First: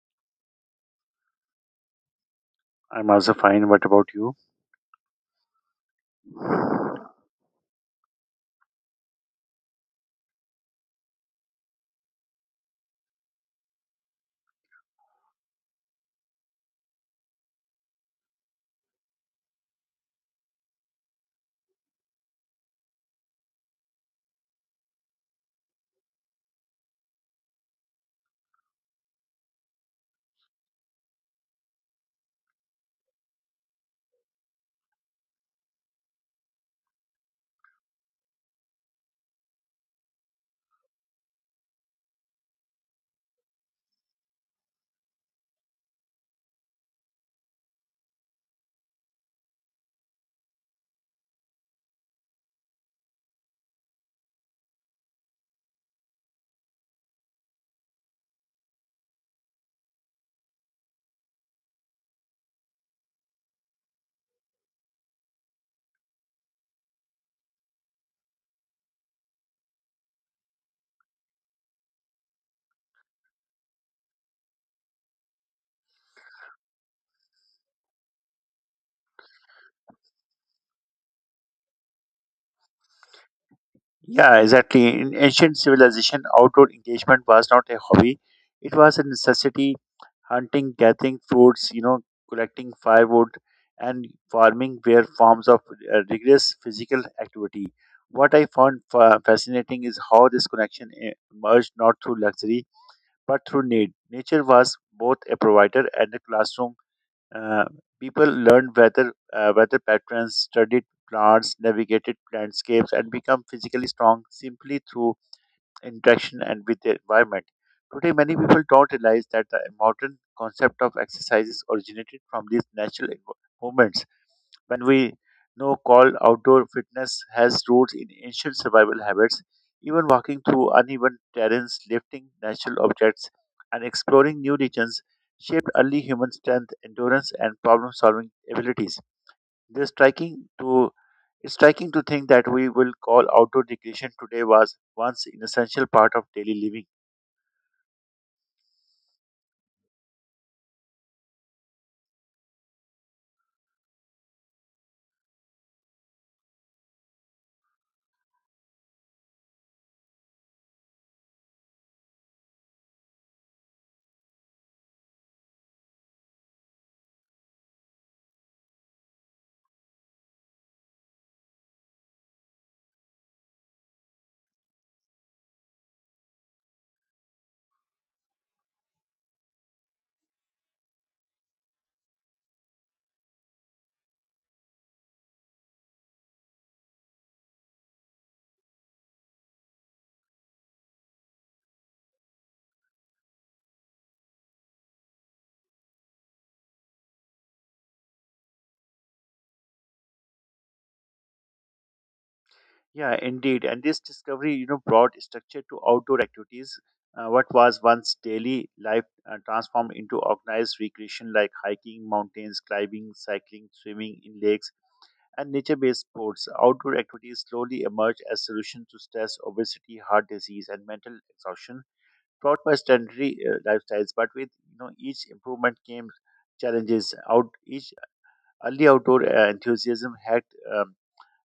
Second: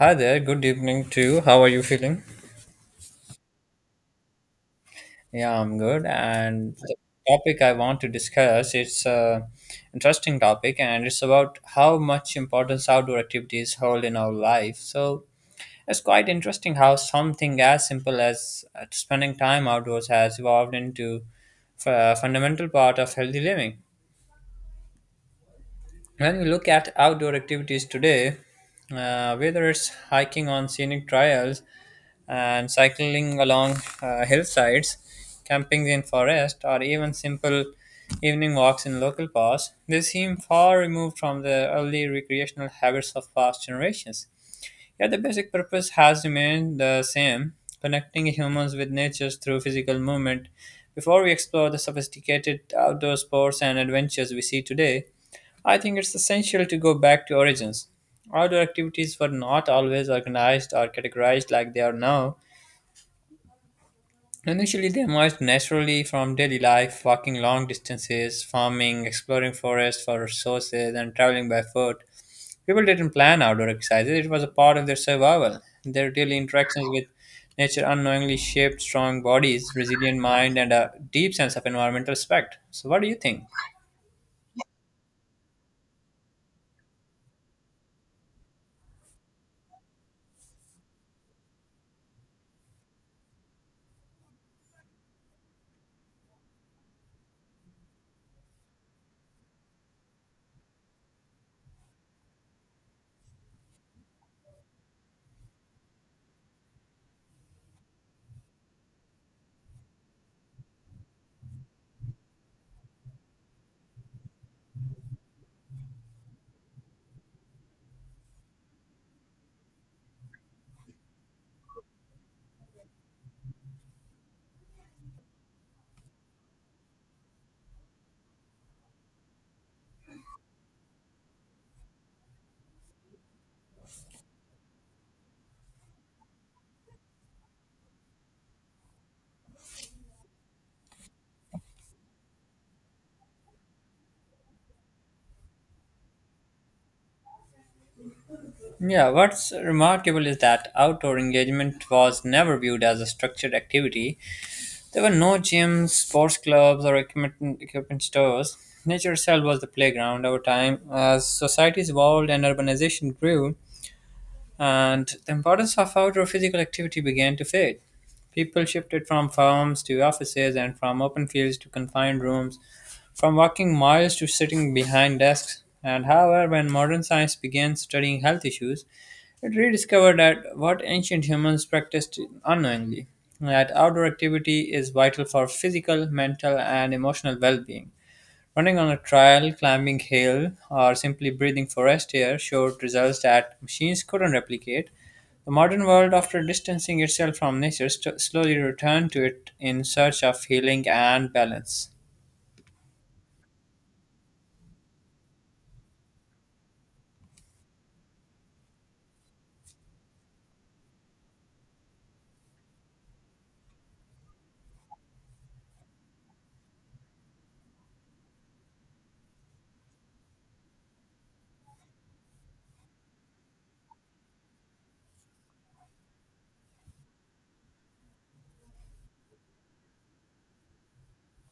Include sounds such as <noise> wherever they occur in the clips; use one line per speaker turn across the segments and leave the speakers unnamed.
Hi there, good evening too. How are you feeling?
I'm also fine. What about you?
Yeah, I'm good. And the topic I want to discuss, it's a interesting topic and it's about how much importance outdoor activities hold in our life. So it's quite interesting how something as simple as spending time outdoors has evolved into a fundamental part of healthy living. When we look at outdoor activities today, whether it's hiking on scenic trails, and cycling along hillsides, camping in forest, or even simple evening walks in local parks, they seem far removed from the early recreational habits of past generations. Yet the basic purpose has remained the same, connecting humans with nature through physical movement. Before we explore the sophisticated outdoor sports and adventures we see today, I think it's essential to go back to origins. Outdoor activities were not always organized or categorized like they are now. Initially, they emerged naturally from daily life, walking long distances, farming, exploring forests for resources, and traveling by foot. People didn't plan outdoor exercises, it was a part of their survival. Their daily interactions with nature unknowingly shaped strong bodies, resilient mind, and a deep sense of environmental respect. So, what do you think?
Yeah, exactly. In ancient civilization, outdoor engagement was not a hobby; it was a necessity. Hunting, gathering foods, collecting firewood, and farming were forms of rigorous physical activity. What I found fascinating is how this connection emerged not through luxury but through need. Nature was both a provider and a classroom. Uh, People learned weather patterns, studied plants, navigated landscapes, and become physically strong simply through interaction and with the environment. Today, many people don't realize that the modern concept of exercises originated from these natural movements when we know called outdoor fitness has roots in ancient survival habits, even walking through uneven terrains, lifting natural objects, and exploring new regions shaped early human strength, endurance, and problem-solving abilities. This striking to It's striking to think that we will call outdoor recreation today was once an essential part of daily living.
Yeah, what's remarkable is that outdoor engagement was never viewed as a structured activity. There were no gyms, sports clubs, or equipment stores. Nature itself was the playground. Over time, as societies evolved and urbanization grew, and the importance of outdoor physical activity began to fade. People shifted from farms to offices and from open fields to confined rooms, from walking miles to sitting behind desks. And however, when modern science began studying health issues, it rediscovered that what ancient humans practiced unknowingly: that outdoor activity is vital for physical, mental, and emotional well being. Running on a trail, climbing hill, or simply breathing forest air showed results that machines couldn't replicate. The modern world, after distancing itself from nature, slowly returned to it in search of healing and balance.
Yeah, indeed. And this discovery, brought structure to outdoor activities. What was once daily life transformed into organized recreation like hiking, mountains, climbing, cycling, swimming in lakes, and nature-based sports. Outdoor activities slowly emerged as solutions to stress, obesity, heart disease, and mental exhaustion brought by sedentary lifestyles. But with each improvement came challenges. Out each Early outdoor enthusiasm had um,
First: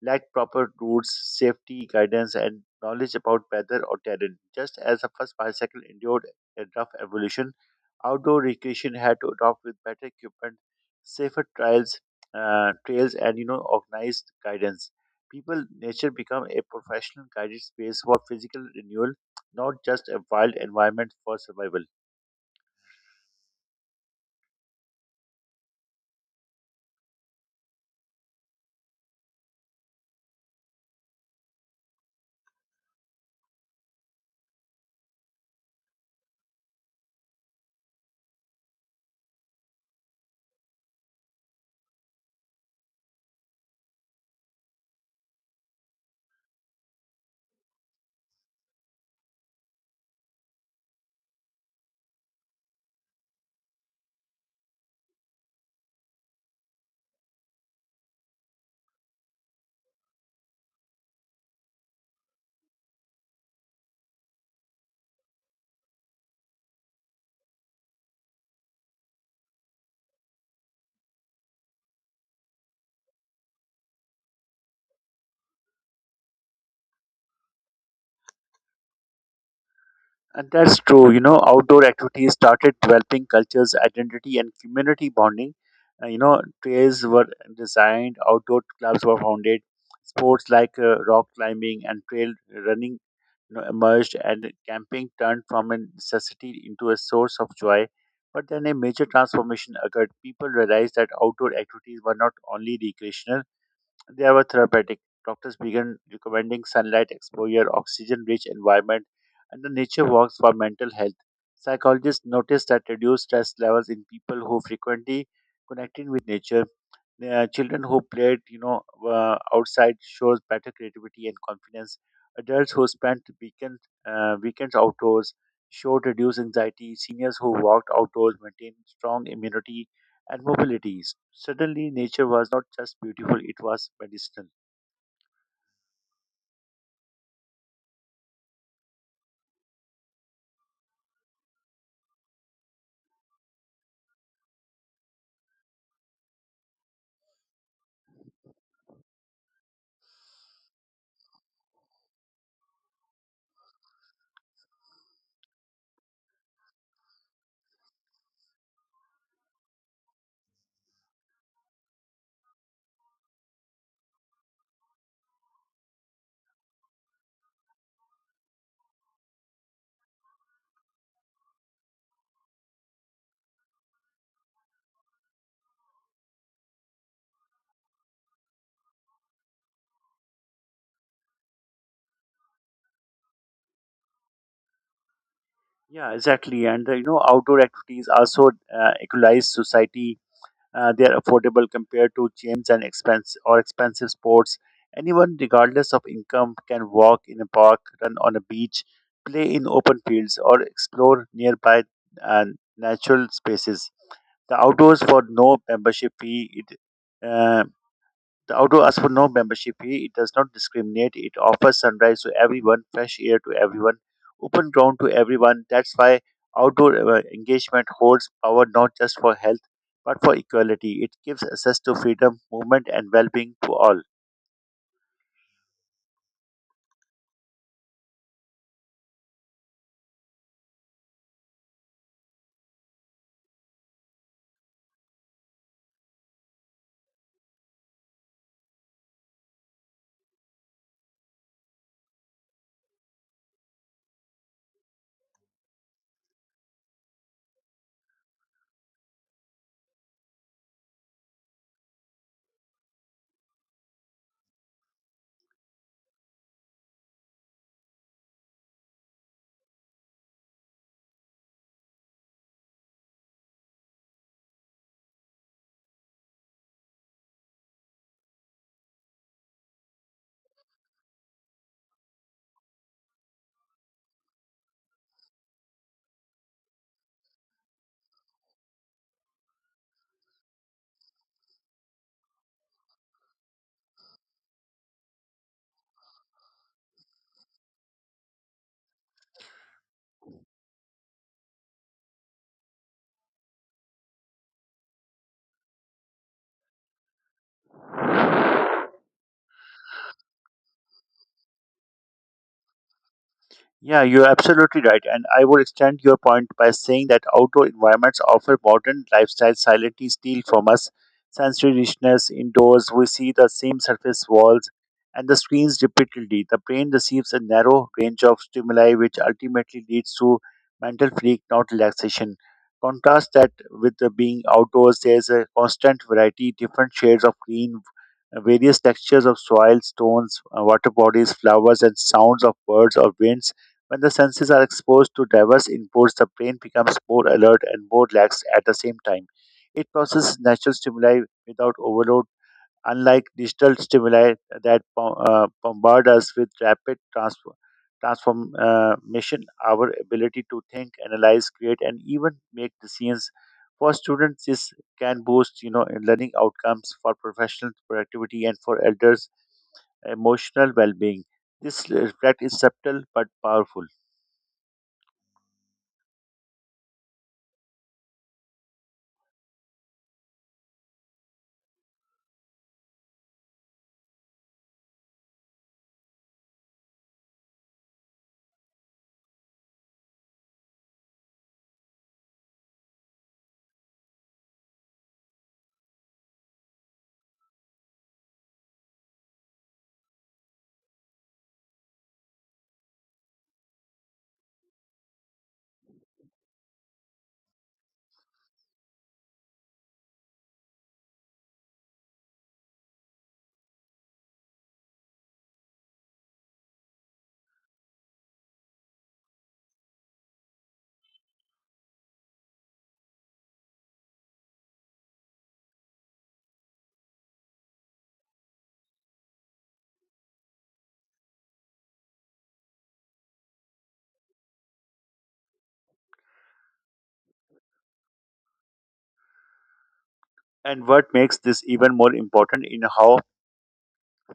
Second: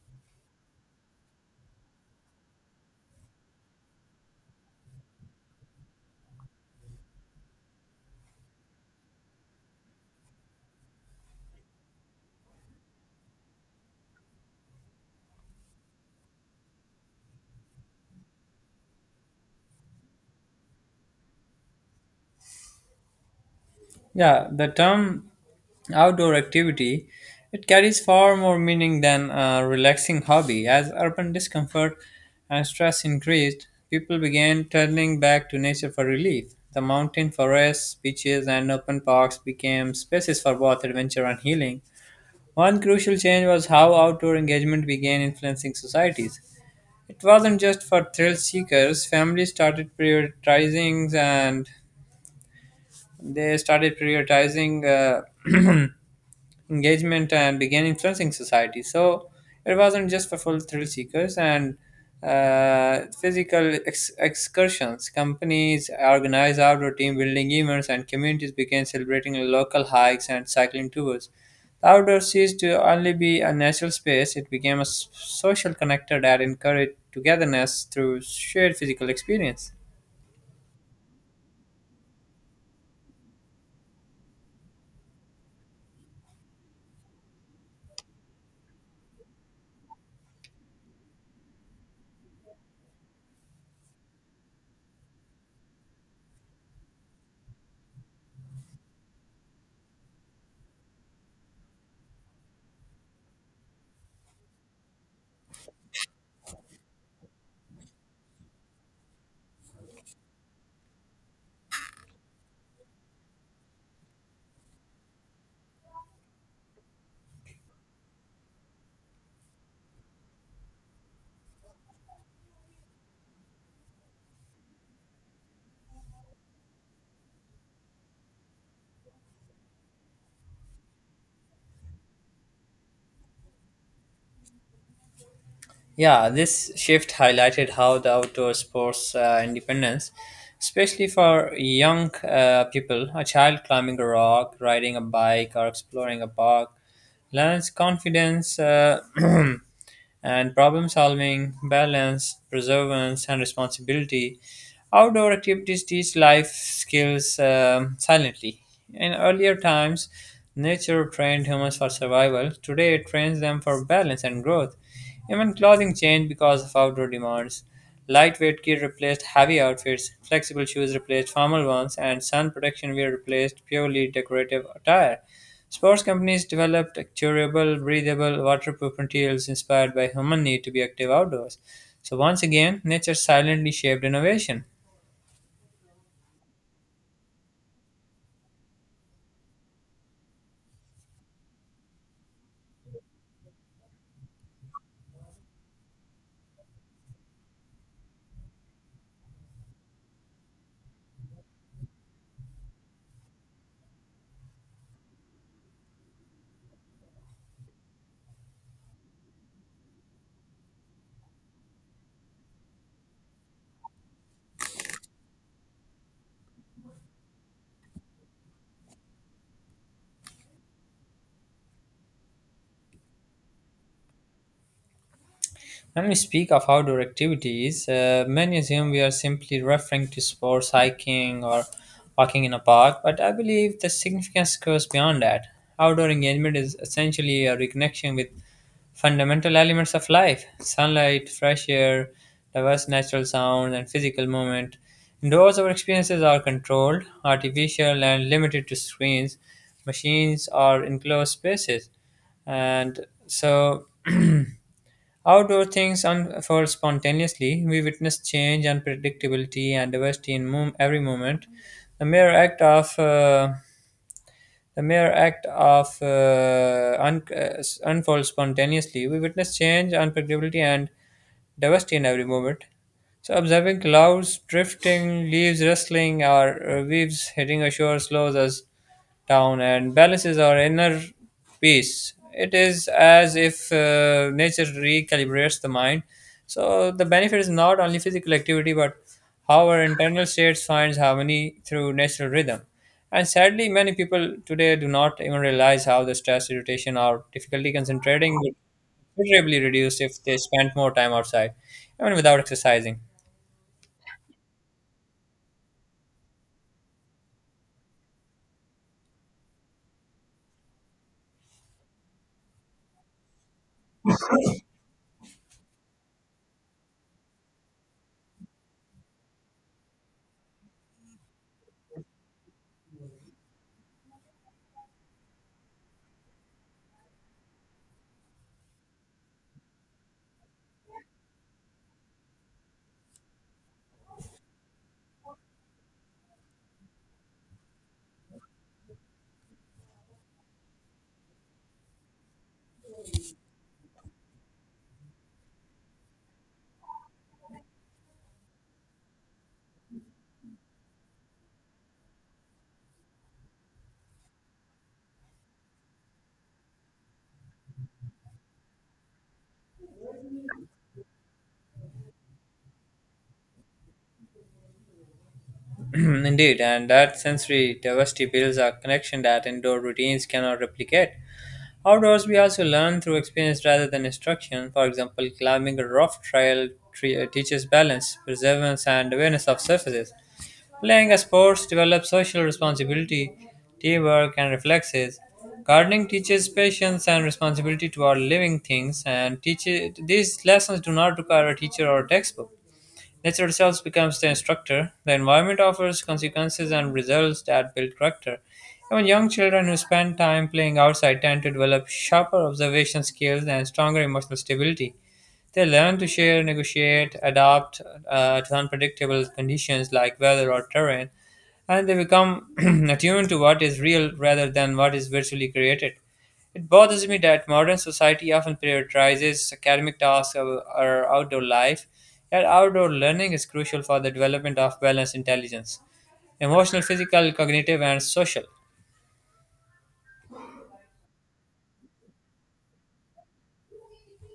lack proper routes, safety guidance, and knowledge about weather or terrain. Just as the first bicycle endured a rough evolution, outdoor recreation had to adopt with better equipment, safer trials, trails, and organized guidance. People, nature become a professional guided space for physical renewal, not just a wild environment for survival.
Yeah, the term outdoor activity, it carries far more meaning than a relaxing hobby. As urban discomfort and stress increased, people began turning back to nature for relief. The mountain forests, beaches, and open parks became spaces for both adventure and healing. One crucial change was how outdoor engagement began influencing societies. It wasn't just for thrill seekers, families started prioritizing they started prioritizing uh, <clears throat> engagement and began influencing society. So it wasn't just for full thrill seekers and physical excursions. Companies organized outdoor team building events, and communities began celebrating local hikes and cycling tours. The outdoors ceased to only be a natural space, it became a social connector that encouraged togetherness through shared physical experience.
And that's true. Outdoor activities started developing cultures, identity, and community bonding. Trails were designed, outdoor clubs were founded, sports like rock climbing and trail running emerged, and camping turned from a necessity into a source of joy. But then a major transformation occurred. People realized that outdoor activities were not only recreational, they were therapeutic. Doctors began recommending sunlight exposure, oxygen rich environment, and the nature walks for mental health. Psychologists noticed that reduced stress levels in people who frequently connected with nature, children who played outside shows better creativity and confidence, adults who spent weekends outdoors showed reduced anxiety, seniors who walked outdoors maintained strong immunity and mobilities. Suddenly nature was not just beautiful, it was medicinal.
Yeah, this shift highlighted how the outdoor sports independence, especially for young people, a child climbing a rock, riding a bike, or exploring a park, learns confidence, <clears throat> and problem solving, balance, perseverance, and responsibility. Outdoor activities teach life skills silently. In earlier times, nature trained humans for survival. Today, it trains them for balance and growth. Even clothing changed because of outdoor demands. Lightweight gear replaced heavy outfits, flexible shoes replaced formal ones, and sun protection wear replaced purely decorative attire. Sports companies developed durable, breathable, waterproof materials inspired by human need to be active outdoors. So once again, nature silently shaped innovation.
Yeah, exactly. And outdoor activities also equalize society. They are affordable compared to gyms and expense or expensive sports. Anyone, regardless of income, can walk in a park, run on a beach, play in open fields, or explore nearby uh, natural spaces. The outdoors for no membership fee. It uh, the outdoor asks for no membership fee. It does not discriminate. It offers sunrise to everyone, fresh air to everyone, open ground to everyone. That's why outdoor engagement holds power not just for health, but for equality. It gives access to freedom, movement, and well being to all.
When we speak of outdoor activities, many assume we are simply referring to sports, hiking, or walking in a park, but I believe the significance goes beyond that. Outdoor engagement is essentially a reconnection with fundamental elements of life: sunlight, fresh air, diverse natural sounds, and physical movement. Indoors, our experiences are controlled, artificial, and limited to screens, machines, or enclosed spaces. And so, <clears throat> outdoor things unfold spontaneously. We witness change, unpredictability, and diversity in every moment. The mere act of uh, the mere act of unfolds spontaneously. We witness change, unpredictability, and diversity in every movement. So observing clouds drifting, leaves rustling, or waves hitting a shore slows us down and balances our inner peace. It is as if nature recalibrates the mind. So the benefit is not only physical activity, but how our internal states finds harmony through natural rhythm. And sadly, many people today do not even realize how the stress, irritation, or difficulty concentrating considerably reduced if they spent more time outside, even without exercising.
Yeah, you're absolutely right. And I would extend your point by saying that outdoor environments offer modern lifestyle silently steal from us sensory richness indoors. We see the same surface walls and the screens repeatedly. The brain receives a narrow range of stimuli, which ultimately leads to mental fatigue, not relaxation. Contrast that with the being outdoors, there's a constant variety, different shades of green, various textures of soil, stones, water bodies, flowers, and sounds of birds or winds. When the senses are exposed to diverse inputs, the brain becomes more alert and more relaxed at the same time. It processes natural stimuli without overload, unlike digital stimuli that bombard us with rapid transfer. Transformation, our ability to think, analyze, create, and even make decisions. For students, this can boost, learning outcomes for professional productivity, and for elders, emotional well-being. This effect is subtle but powerful.
<clears throat> Indeed, and that sensory diversity builds a connection that indoor routines cannot replicate. Outdoors, we also learn through experience rather than instruction. For example, climbing a rough trail teaches balance, perseverance, and awareness of surfaces. Playing a sport develops social responsibility, teamwork, and reflexes. Gardening teaches patience and responsibility toward living things, and teaches, these lessons do not require a teacher or a textbook. Nature itself becomes the instructor. The environment offers consequences and results that build character. Even young children who spend time playing outside tend to develop sharper observation skills and stronger emotional stability. They learn to share, negotiate, adapt to unpredictable conditions like weather or terrain, and they become <clears throat> attuned to what is real rather than what is virtually created. It bothers me that modern society often prioritizes academic tasks or outdoor life, yet outdoor learning is crucial for the development of balanced intelligence, emotional, physical, cognitive, and social.
And what makes this even more important in how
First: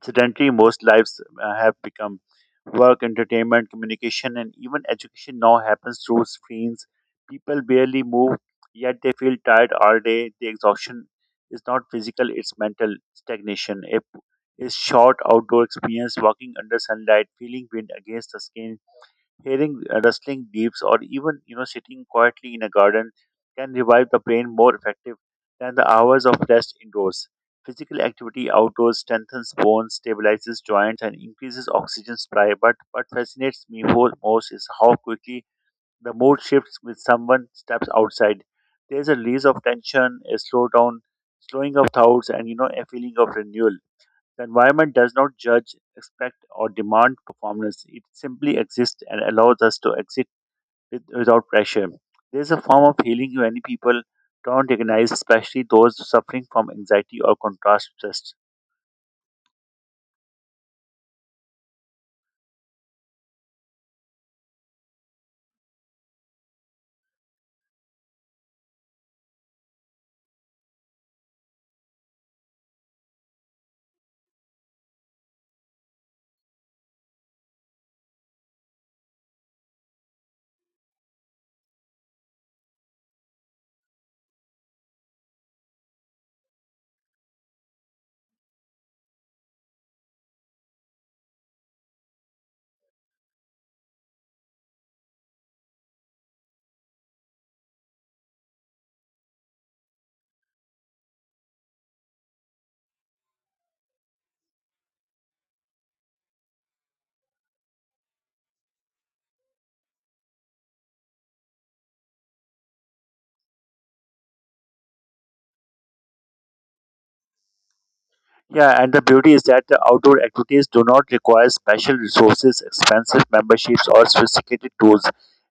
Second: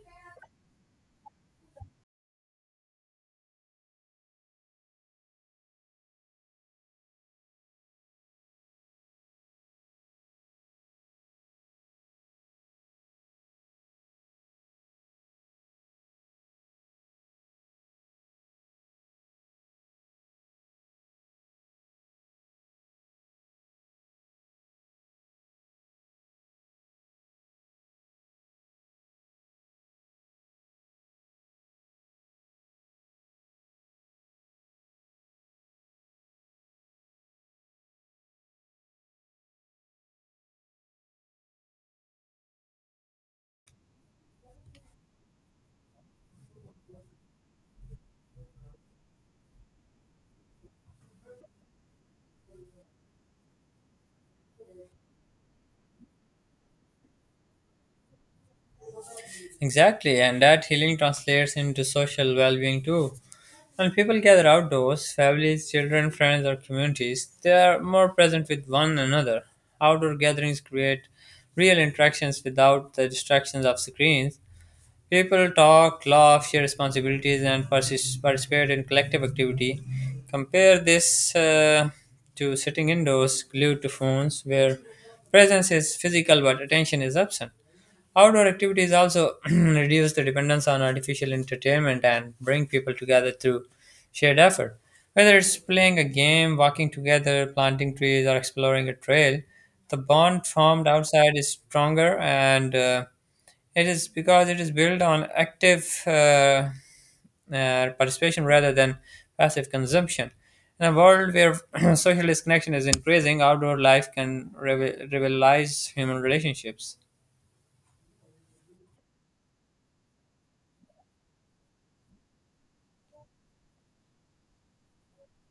sedentary most lives have become. Work, entertainment, communication, and even education now happens through screens. People barely move, yet they feel tired all day. The exhaustion is not physical, it's mental stagnation. A short outdoor experience, walking under sunlight, feeling wind against the skin, hearing rustling leaves, or even sitting quietly in a garden can revive the brain more effective than the hours of rest indoors. Physical activity outdoors strengthens bones, stabilizes joints, and increases oxygen supply. But what fascinates me whole most is how quickly the mood shifts when someone steps outside. There's a release of tension, a slowdown, slowing of thoughts, and a feeling of renewal. The environment does not judge, expect, or demand performance. It simply exists and allows us to exit without pressure. There is a form of healing many people don't recognize, especially those suffering from anxiety or contrast stress.
Exactly, and that healing translates into social well being too. When people gather outdoors, families, children, friends, or communities, they are more present with one another. Outdoor gatherings create real interactions without the distractions of screens. People talk, laugh, share responsibilities, and participate in collective activity. Compare this to sitting indoors, glued to phones, where presence is physical but attention is absent. Outdoor activities also <clears throat> reduce the dependence on artificial entertainment and bring people together through shared effort. Whether it's playing a game, walking together, planting trees, or exploring a trail, the bond formed outside is stronger, and it is because it is built on active participation rather than passive consumption. In a world where <clears throat> social disconnection is increasing, outdoor life can revitalize human relationships.
Yeah, and the beauty is that the outdoor activities do not require special resources, expensive memberships, or sophisticated tools.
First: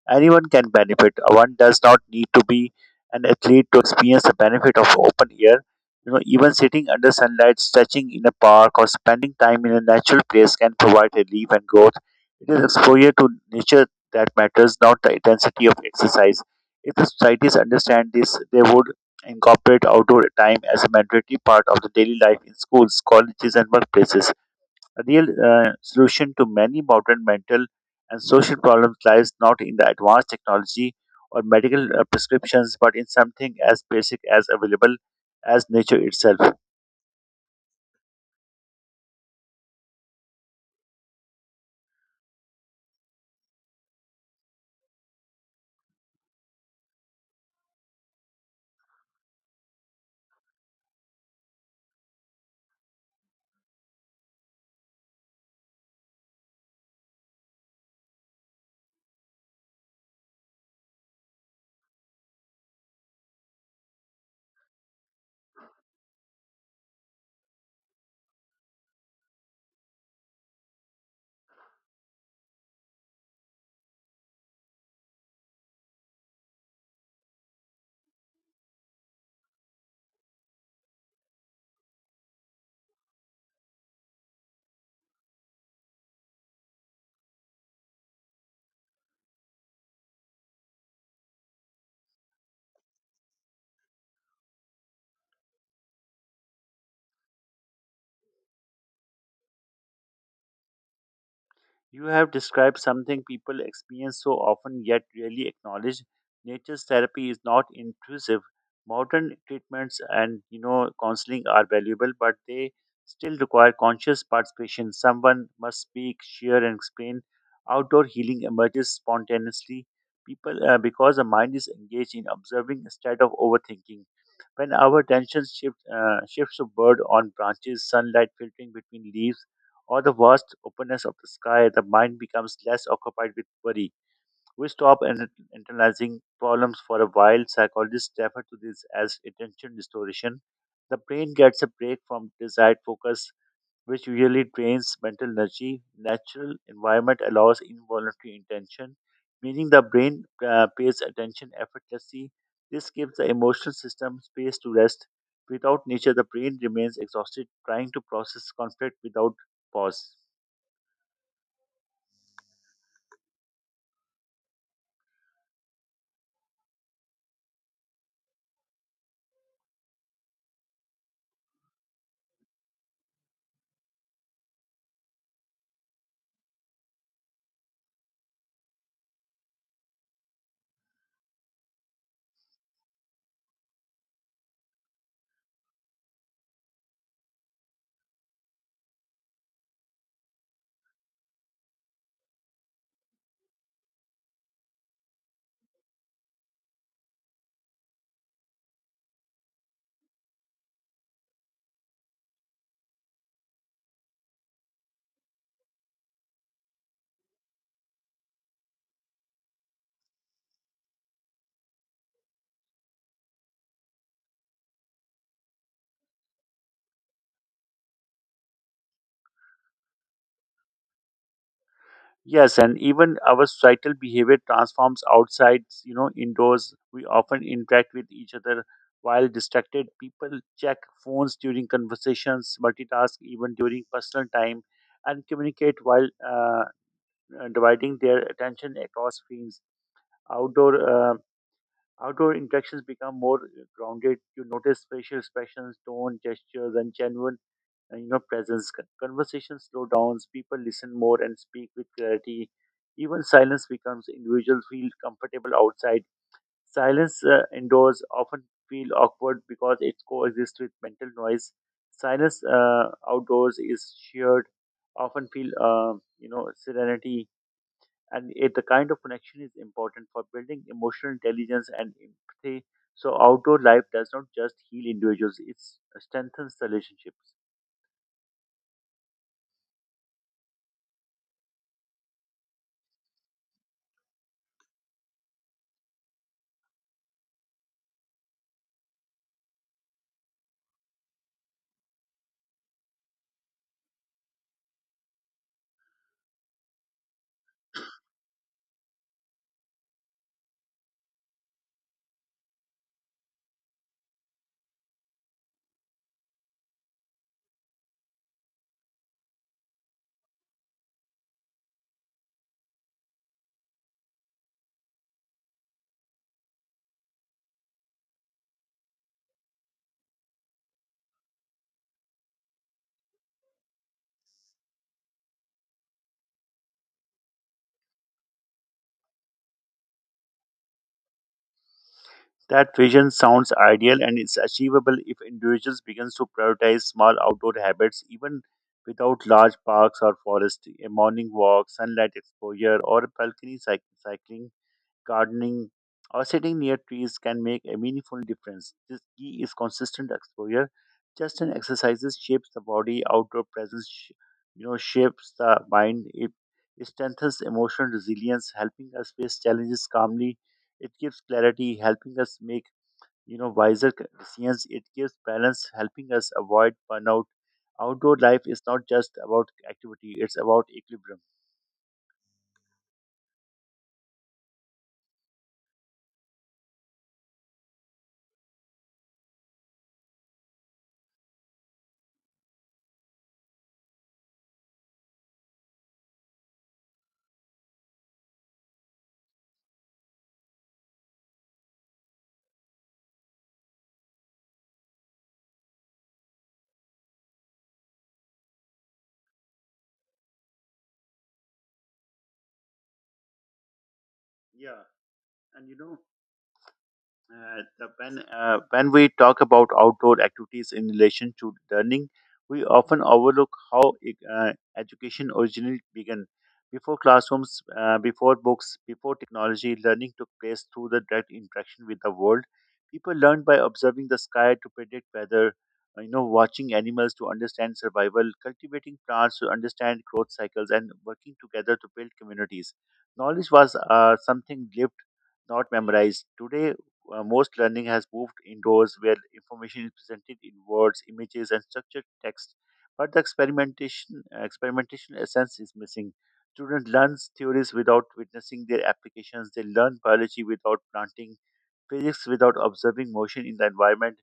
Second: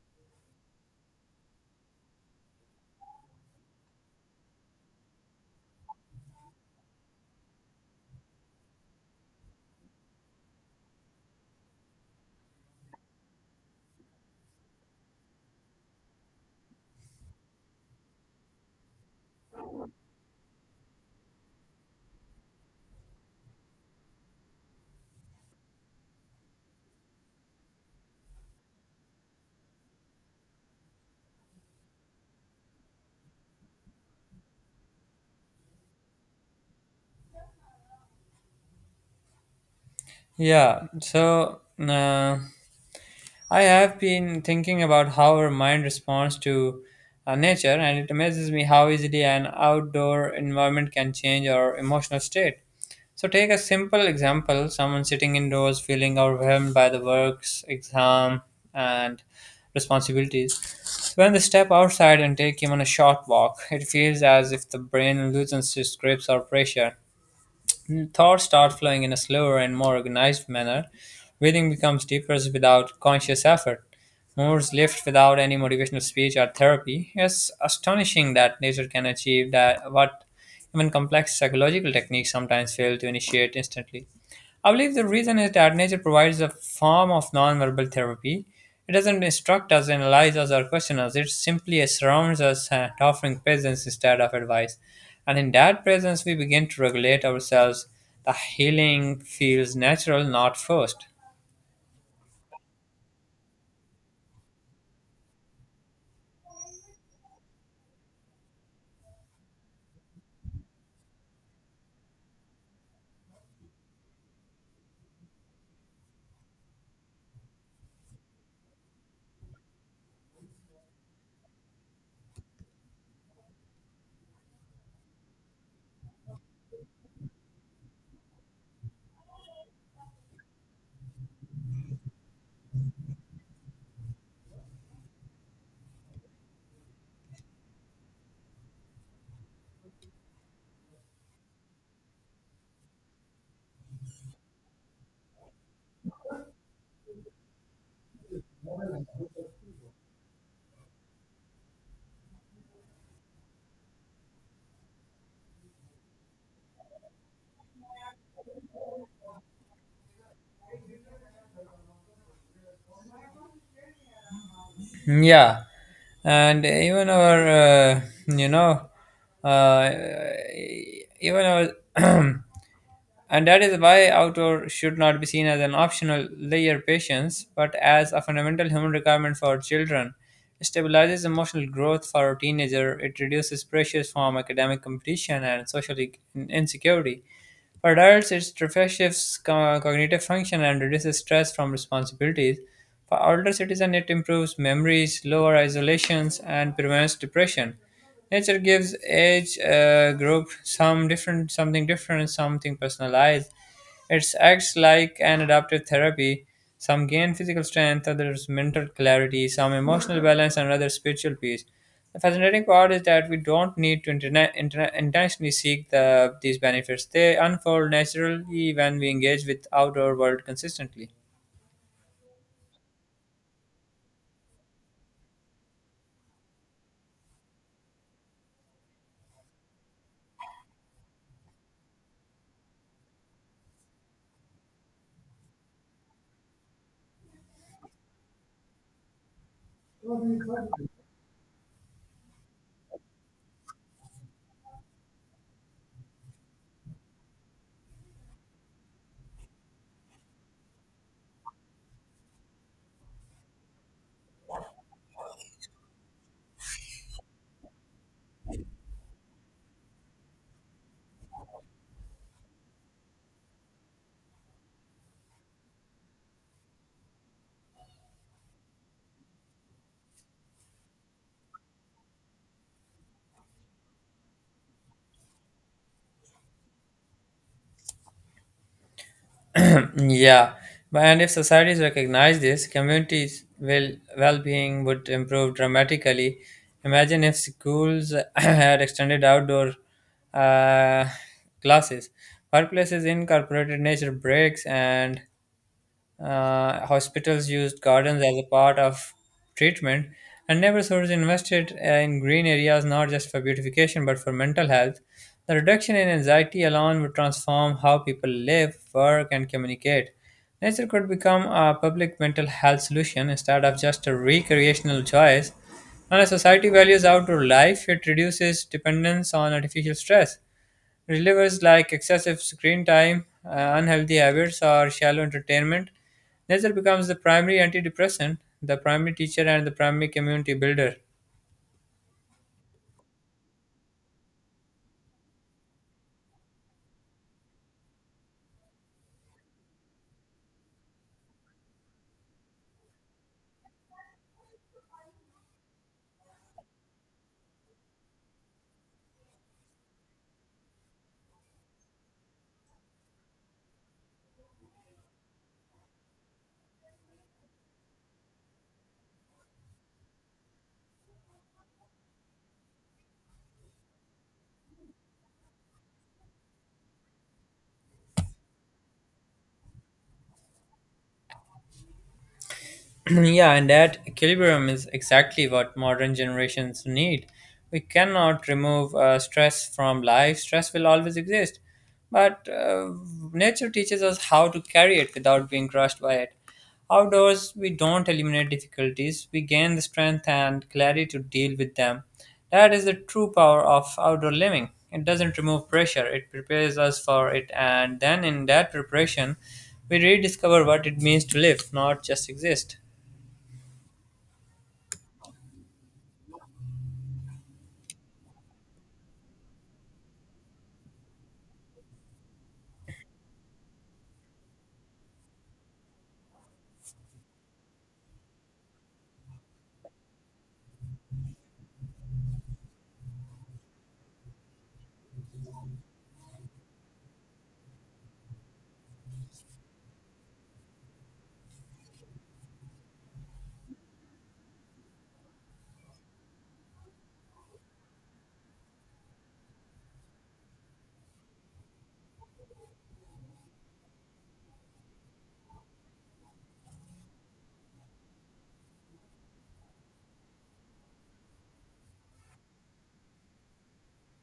Anyone can benefit. One does not need to be an athlete to experience the benefit of open air. You know, even sitting under sunlight, stretching in a park, or spending time in a natural place can provide relief and growth. It is exposure to nature that matters, not the intensity of exercise. If the societies understand this, they would incorporate outdoor time as a mandatory part of the daily life in schools, colleges, and workplaces. A real solution to many modern mental and social problems lies not in the advanced technology or medical prescriptions, but in something as basic as available as nature itself.
Yeah, so, I have been thinking about how our mind responds to nature, and it amazes me how easily an outdoor environment can change our emotional state. So, take a simple example: someone sitting indoors feeling overwhelmed by the works, exam, and responsibilities. So, when they step outside and take even a short walk, it feels as if the brain loosens its grips or pressure. Thoughts start flowing in a slower and more organized manner. Breathing becomes deeper without conscious effort. Moods lift without any motivational speech or therapy. It's astonishing that nature can achieve that what even complex psychological techniques sometimes fail to initiate instantly. I believe the reason is that nature provides a form of nonverbal therapy. It doesn't instruct us, analyze us, or question us. It simply surrounds us, offering presence instead of advice. And in that presence, we begin to regulate ourselves. The healing feels natural, not forced.
You have described something people experience so often yet rarely acknowledge. Nature's therapy is not intrusive. Modern treatments and counseling are valuable, but they still require conscious participation. Someone must speak, share, and explain. Outdoor healing emerges spontaneously. People Because the mind is engaged in observing instead of overthinking. When our shifts to bird on branches, sunlight filtering between leaves, or the vast openness of the sky, the mind becomes less occupied with worry. We stop internalizing problems for a while. Psychologists refer to this as attention distortion. The brain gets a break from desired focus, which usually drains mental energy. Natural environment allows involuntary intention, meaning the brain pays attention effortlessly. This gives the emotional system space to rest. Without nature, the brain remains exhausted, trying to process conflict without pause.
Yeah, and even our, uh, you know, uh, even our <clears throat> and that is why outdoor should not be seen as an optional layer patience, but as a fundamental human requirement for children. It stabilizes emotional growth for a teenager, it reduces pressures from academic competition and social insecurity. For adults, it refreshes cognitive function and reduces stress from responsibilities. For older citizens, it improves memories, lower isolations, and prevents depression. Nature gives each group something different, something personalized. It acts like an adaptive therapy. Some gain physical strength, others mental clarity, some emotional balance, and others spiritual peace. The fascinating part is that we don't need to intentionally seek these benefits. They unfold naturally when we engage with outdoor world consistently.
Yes, and even our societal behavior transforms outside, indoors. We often interact with each other while distracted. People check phones during conversations, multitask even during personal time, and communicate while dividing their attention across screens. Outdoor uh, Outdoor interactions become more grounded. You notice facial expressions, tone, gestures, and genuine and presence. Conversations slow downs. People listen more and speak with clarity, even silence becomes individuals feel comfortable outside. Silence indoors often feel awkward because it coexists with mental noise. Silence outdoors is shared, often feel serenity, and the kind of connection is important for building emotional intelligence and empathy. So outdoor life does not just heal individuals, it strengthens the relationships.
<clears throat> Yeah, and if societies recognize this, communities' will well-being would improve dramatically. Imagine if schools <clears throat> had extended outdoor uh, classes, workplaces incorporated nature breaks, and hospitals used gardens as a part of treatment, and neighborhoods invested, in green areas not just for beautification but for mental health. The reduction in anxiety alone would transform how people live, work, and communicate. Nature could become a public mental health solution instead of just a recreational choice. When a society values outdoor life, it reduces dependence on artificial stress relievers like excessive screen time, unhealthy habits, or shallow entertainment. Nature becomes the primary antidepressant, the primary teacher, and the primary community builder.
That vision sounds ideal and is achievable if individuals begin to prioritize small outdoor habits, even without large parks or forests. A morning walk, sunlight exposure, or balcony cycling, gardening, or sitting near trees can make a meaningful difference. This key is consistent exposure. Just an exercises shapes the body, outdoor presence, shapes the mind. It strengthens emotional resilience, helping us face challenges calmly. It gives clarity, helping us make wiser decisions. It gives balance, helping us avoid burnout. Outdoor life is not just about activity; it's about equilibrium.
<clears throat> Yeah, and that equilibrium is exactly what modern generations need. We cannot remove stress from life, stress will always exist. But nature teaches us how to carry it without being crushed by it. Outdoors, we don't eliminate difficulties, we gain the strength and clarity to deal with them. That is the true power of outdoor living. It doesn't remove pressure, it prepares us for it, and then in that preparation, we rediscover what it means to live, not just exist.
Yeah, and you know the, when we talk about outdoor activities in relation to learning, we often overlook how education originally began. Before classrooms, before books, before technology, learning took place through the direct interaction with the world. People learned by observing the sky to predict weather, watching animals to understand survival, cultivating plants to understand growth cycles, and working together to build communities. Knowledge was something lived, not memorized. Today, most learning has moved indoors where information is presented in words, images, and structured text. But the experimentation essence is missing. Students learn theories without witnessing their applications. They learn biology without planting, physics without observing motion in the environment,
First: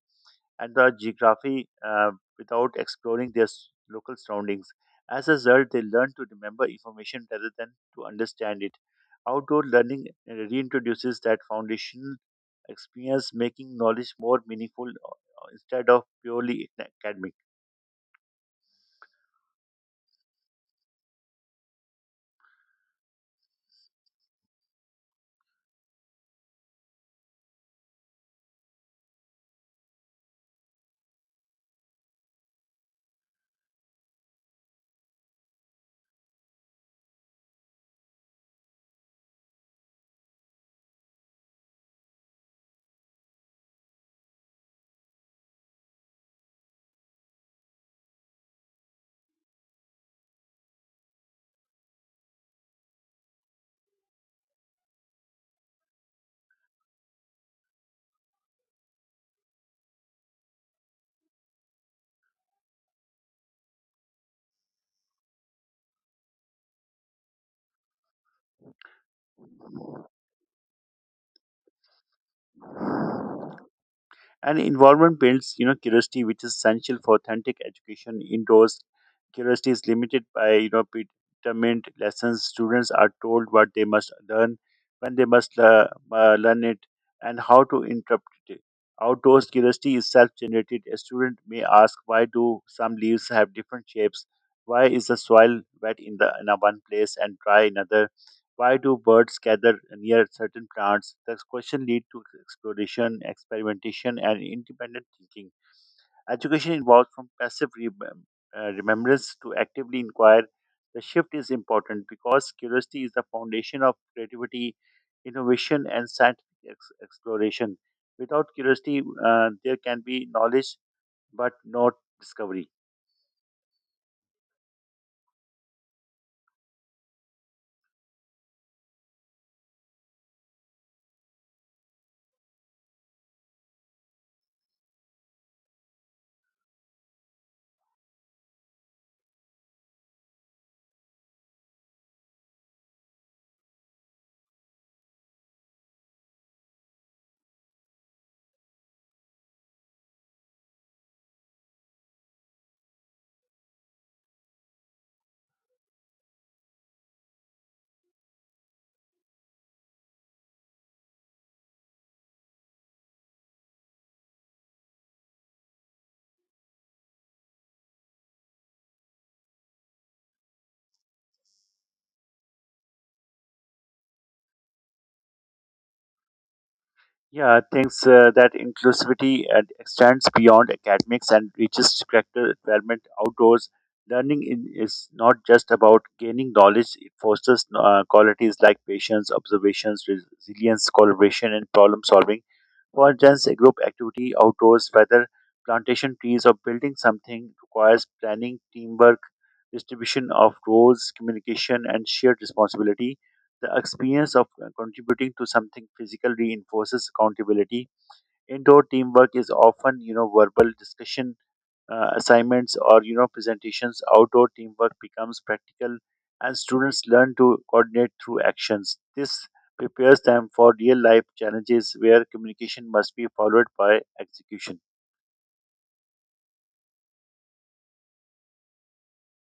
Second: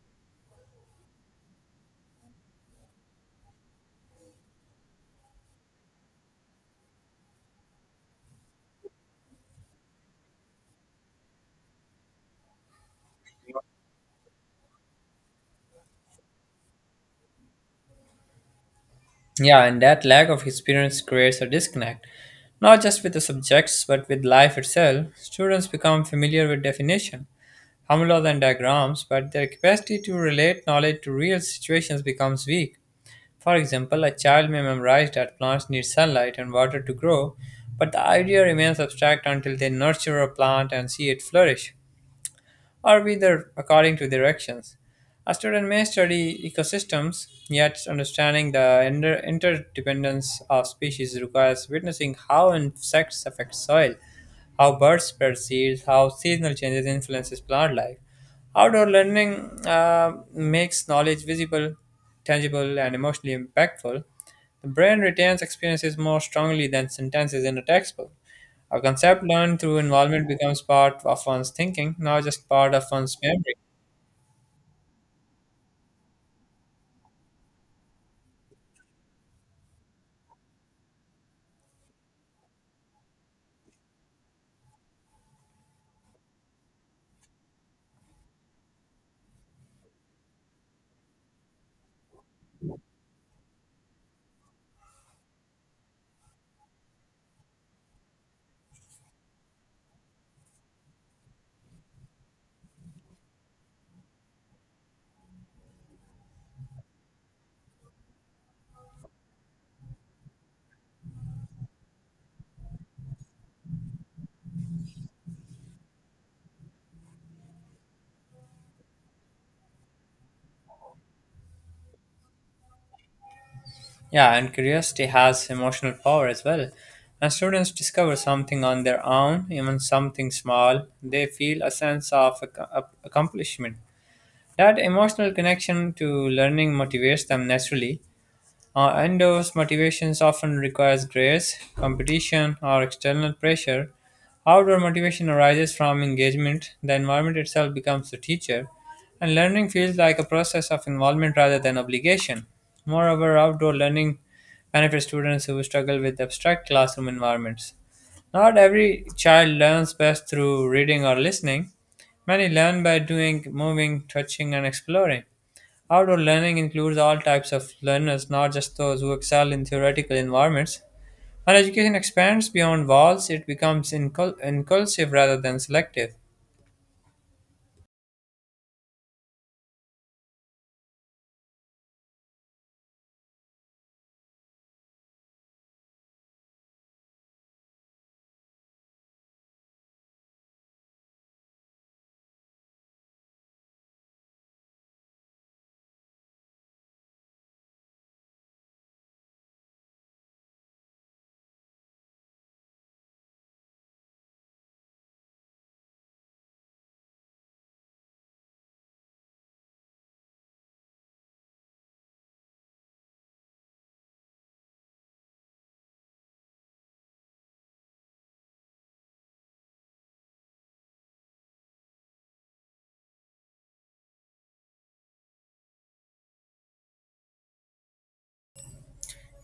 and the geography without exploring their local surroundings. As a result, they learn to remember information rather than to understand it. Outdoor learning reintroduces that foundational experience, making knowledge more meaningful instead of purely academic.
Yeah, and that lack of experience creates a disconnect, not just with the subjects but with life itself. Students become familiar with definition, formulas, and diagrams, but their capacity to relate knowledge to real situations becomes weak. For example, a child may memorize that plants need sunlight and water to grow, but the idea remains abstract until they nurture a plant and see it flourish or whether according to directions. A student may study ecosystems, yet understanding the interdependence of species requires witnessing how insects affect soil, how birds spread seeds, how seasonal changes influences plant life. Outdoor learning makes knowledge visible, tangible, and emotionally impactful. The brain retains experiences more strongly than sentences in a textbook. A concept learned through involvement becomes part of one's thinking, not just part of one's memory.
And involvement builds, curiosity, which is essential for authentic education indoors. Curiosity is limited by, predetermined lessons. Students are told what they must learn, when they must learn it, and how to interpret it. Outdoors curiosity is self-generated. A student may ask, why do some leaves have different shapes? Why is the soil wet in the in a one place and dry in another? Why do birds gather near certain plants? This question leads to exploration, experimentation, and independent thinking. Education involves from passive remembrance to actively inquire. The shift is important because curiosity is the foundation of creativity, innovation, and scientific exploration. Without curiosity, there can be knowledge but not discovery.
Yeah, and curiosity has emotional power as well. When students discover something on their own, even something small, they feel a sense of accomplishment. That emotional connection to learning motivates them naturally. Indoors, motivations often requires grades, competition, or external pressure. Outdoor motivation arises from engagement. The environment itself becomes the teacher, and learning feels like a process of involvement rather than obligation. Moreover, outdoor learning benefits students who struggle with abstract classroom environments. Not every child learns best through reading or listening. Many learn by doing, moving, touching, and exploring. Outdoor learning includes all types of learners, not just those who excel in theoretical environments. When education expands beyond walls, it becomes inclusive rather than selective.
Yeah, thanks. That inclusivity and extends beyond academics and reaches character development outdoors. Learning in, is not just about gaining knowledge; it fosters qualities like patience, observations, resilience, collaboration, and problem solving. For instance, a group activity outdoors, whether plantation trees or building something, requires planning, teamwork, distribution of roles, communication, and shared responsibility, the experience of contributing to something physical reinforces accountability. Indoor teamwork is often, verbal discussion, assignments, or presentations. Outdoor teamwork becomes practical, and students learn to coordinate through actions. This prepares them for real life challenges where communication must be followed by execution.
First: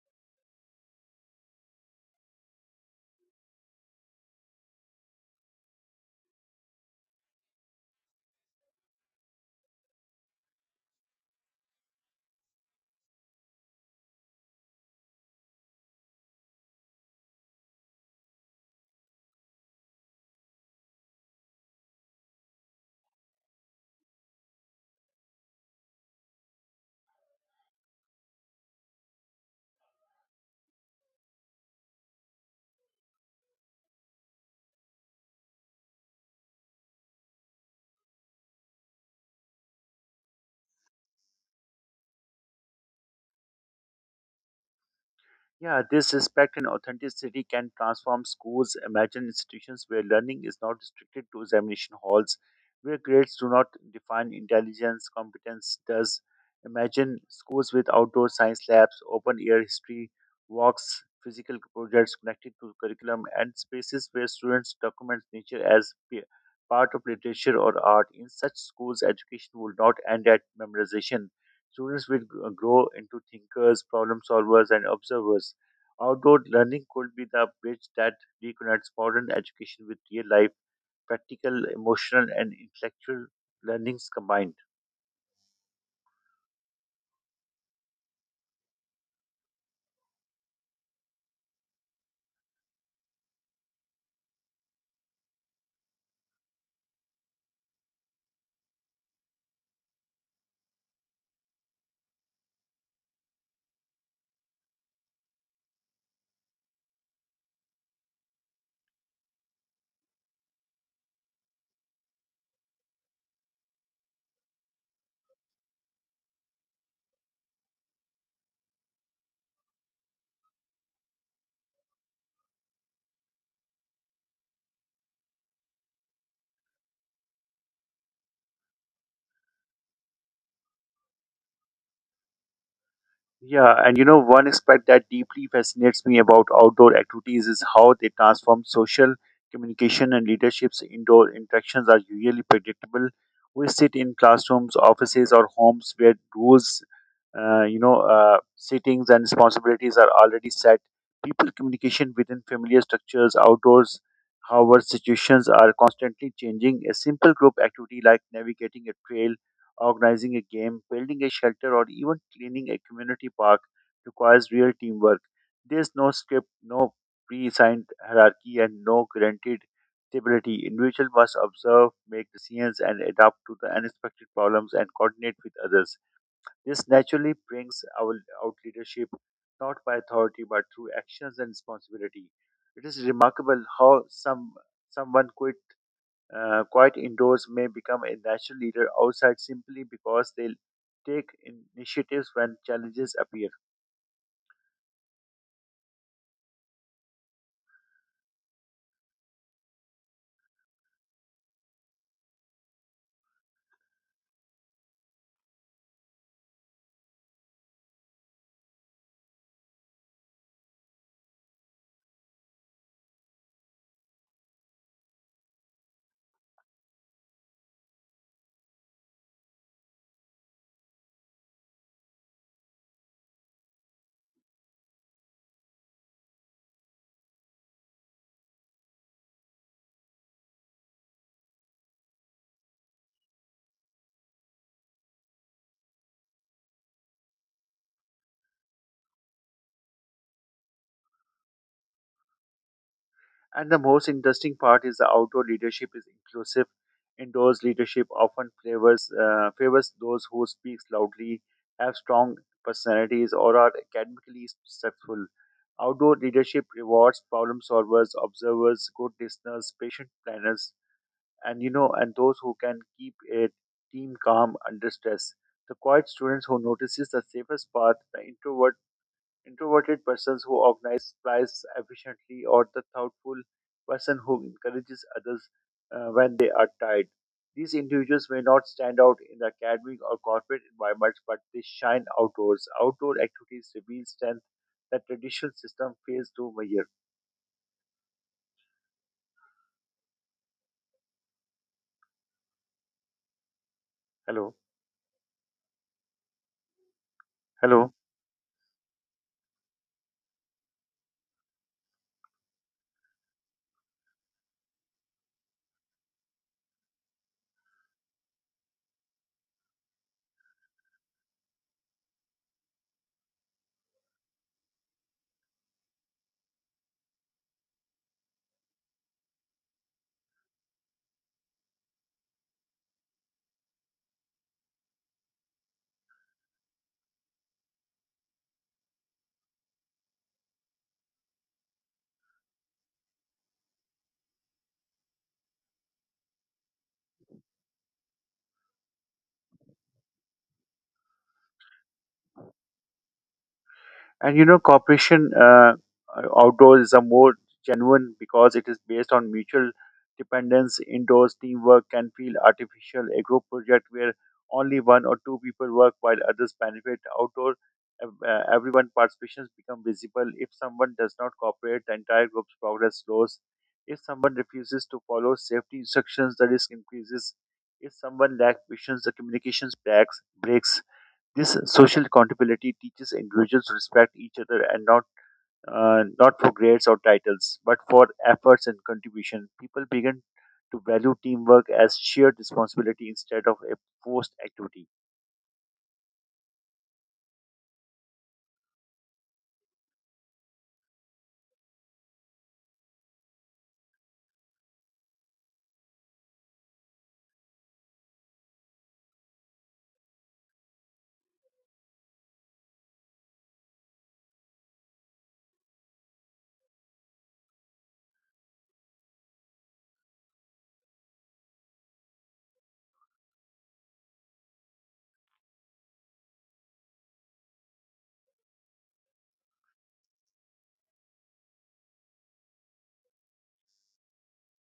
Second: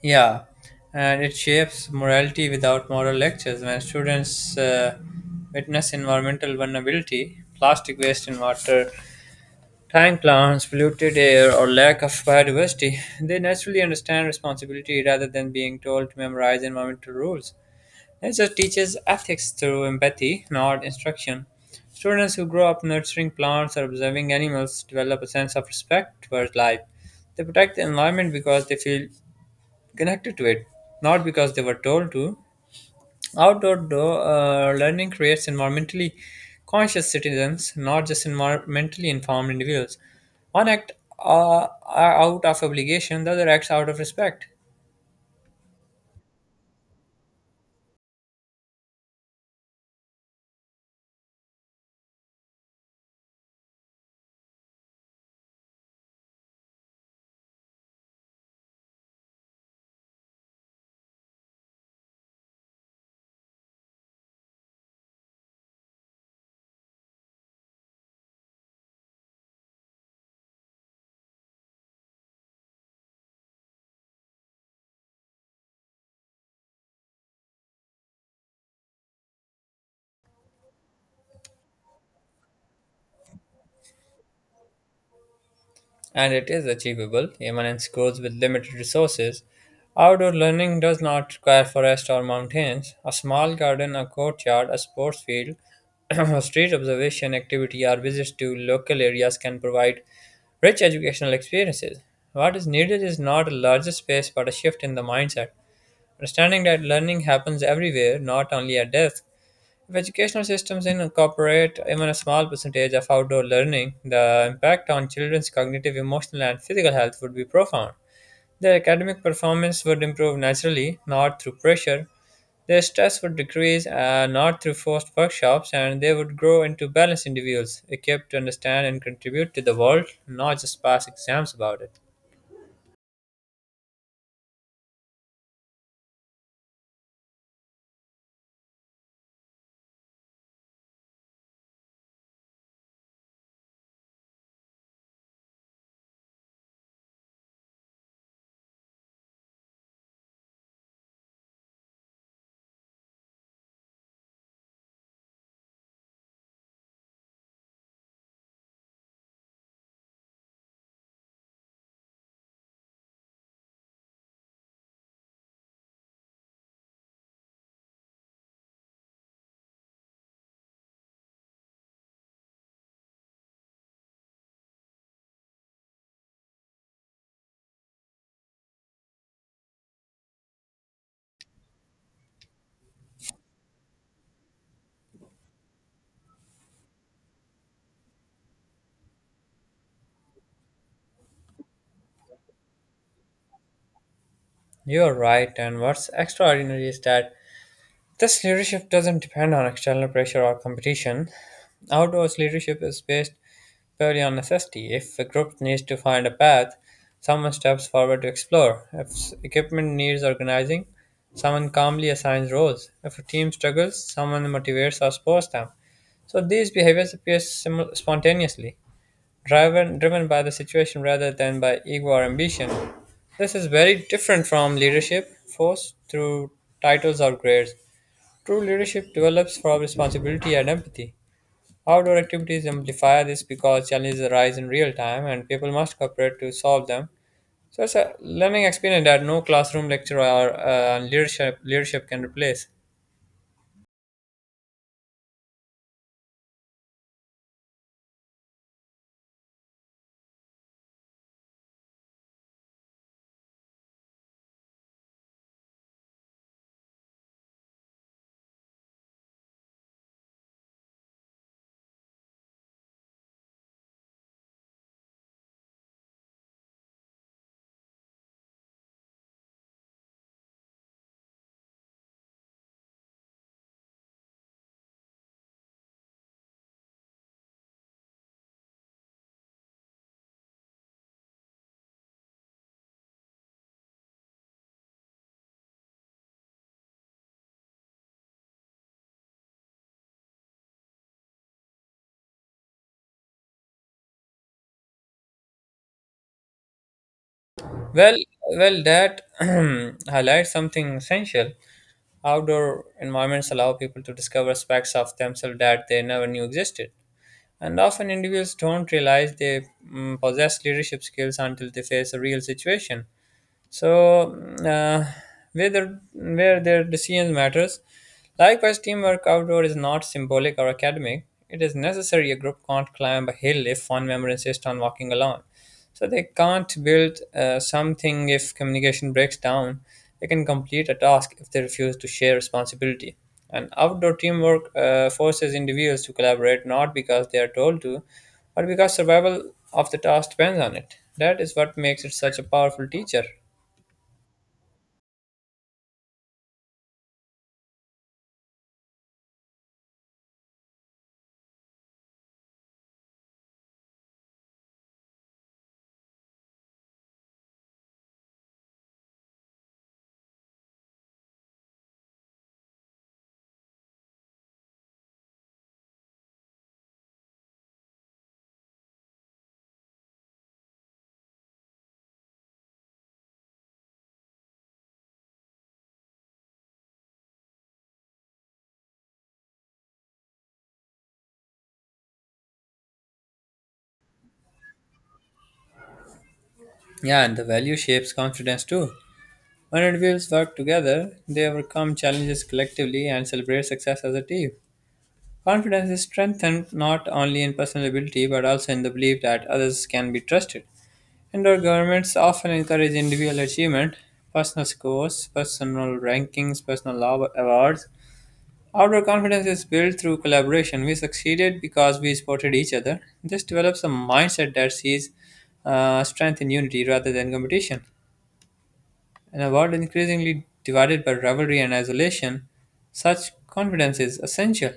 Yeah, and it shapes morality without moral lectures. When students witness environmental vulnerability, plastic waste in water, dying plants, polluted air, or lack of biodiversity, they naturally understand responsibility rather than being told to memorize environmental rules. Nature teaches ethics through empathy, not instruction. Students who grow up nurturing plants or observing animals develop a sense of respect towards life. They protect the environment because they feel connected to it, not because they were told to. Outdoor learning creates environmentally conscious citizens, not just environmentally informed individuals. One act uh, out of obligation, the other acts out of respect.
Yeah, this respect and authenticity can transform schools. Imagine institutions where learning is not restricted to examination halls, where grades do not define intelligence, competence does. Imagine schools with outdoor science labs, open air history walks, physical projects connected to curriculum, and spaces where students document nature as part of literature or art. In such schools, education will not end at memorization. Students will grow into thinkers, problem solvers, and observers. Outdoor learning could be the bridge that reconnects modern education with real life, practical, emotional, and intellectual learnings combined.
And it is achievable even in schools with limited resources. Outdoor learning does not require forests or mountains. A small garden, a courtyard, a sports field, <clears throat> or street observation activity or visits to local areas can provide rich educational experiences. What is needed is not a larger space but a shift in the mindset. Understanding that learning happens everywhere, not only at desks, if educational systems incorporate even a small percentage of outdoor learning, the impact on children's cognitive, emotional, and physical health would be profound. Their academic performance would improve naturally, not through pressure. Their stress would decrease, not through forced workshops, and they would grow into balanced individuals, equipped to understand and contribute to the world, not just pass exams about it.
Yeah, and one aspect that deeply fascinates me about outdoor activities is how they transform social communication and leaderships. Indoor interactions are usually predictable. We sit in classrooms, offices, or homes where rules settings and responsibilities are already set, people communication within familiar structures. Outdoors, however, situations are constantly changing. A simple group activity like navigating a trail, organizing a game, building a shelter, or even cleaning a community park requires real teamwork. There's no script, no pre-assigned hierarchy, and no guaranteed stability. Individual must observe, make decisions, and adapt to the unexpected problems and coordinate with others. This naturally brings out leadership, not by authority but through actions and responsibility. It is remarkable how someone quite indoors may become a natural leader outside simply because they take initiatives when challenges appear.
You're right, and what's extraordinary is that this leadership doesn't depend on external pressure or competition. Outdoors leadership is based purely on necessity. If a group needs to find a path, someone steps forward to explore. If equipment needs organizing, someone calmly assigns roles. If a team struggles, someone motivates or supports them. So these behaviors appear simul spontaneously, driven by the situation rather than by ego or ambition. This is very different from leadership forced through titles or grades. True leadership develops from responsibility and empathy. Outdoor activities amplify this because challenges arise in real time and people must cooperate to solve them. So it's a learning experience that no classroom lecture or leadership can replace.
And the most interesting part is the outdoor leadership is inclusive. Indoors leadership often favors those who speak loudly, have strong personalities, or are academically successful. Outdoor leadership rewards problem solvers, observers, good listeners, patient planners, and and those who can keep a team calm under stress. The quiet students who notices the safest path, the introverted persons who organize supplies efficiently, or the thoughtful person who encourages others when they are tired. These individuals may not stand out in the academic or corporate environments, but they shine outdoors. Outdoor activities reveal strength that traditional system fails to measure. Hello. Hello.
Well, well, that <clears throat> highlights something essential. Outdoor environments allow people to discover aspects of themselves that they never knew existed, and often individuals don't realize they possess leadership skills until they face a real situation. So uh, where their decision matters. Likewise, teamwork outdoor is not symbolic or academic. It is necessary. A group can't climb a hill if one member insists on walking alone. So they can't build something if communication breaks down. They can complete a task if they refuse to share responsibility. And outdoor teamwork forces individuals to collaborate not because they are told to, but because survival of the task depends on it. That is what makes it such a powerful teacher.
And cooperation outdoors is a more genuine because it is based on mutual dependence. Indoors, teamwork can feel artificial. A group project where only one or two people work while others benefit. Outdoor, everyone participations become visible. If someone does not cooperate, the entire group's progress slows. If someone refuses to follow safety instructions, the risk increases. If someone lacks patience, the communications breaks. Breaks. This social accountability teaches individuals to respect each other and not for grades or titles, but for efforts and contribution. People begin to value teamwork as shared responsibility instead of a forced activity.
Yeah, and the value shapes confidence too. When individuals work together, they overcome challenges collectively and celebrate success as a team. Confidence is strengthened not only in personal ability but also in the belief that others can be trusted. Indoor governments often encourage individual achievement, personal scores, personal rankings, personal awards. Outdoor confidence is built through collaboration. We succeeded because we supported each other. This develops a mindset that sees strength in unity rather than competition. In a world increasingly divided by rivalry and isolation, such confidence is essential.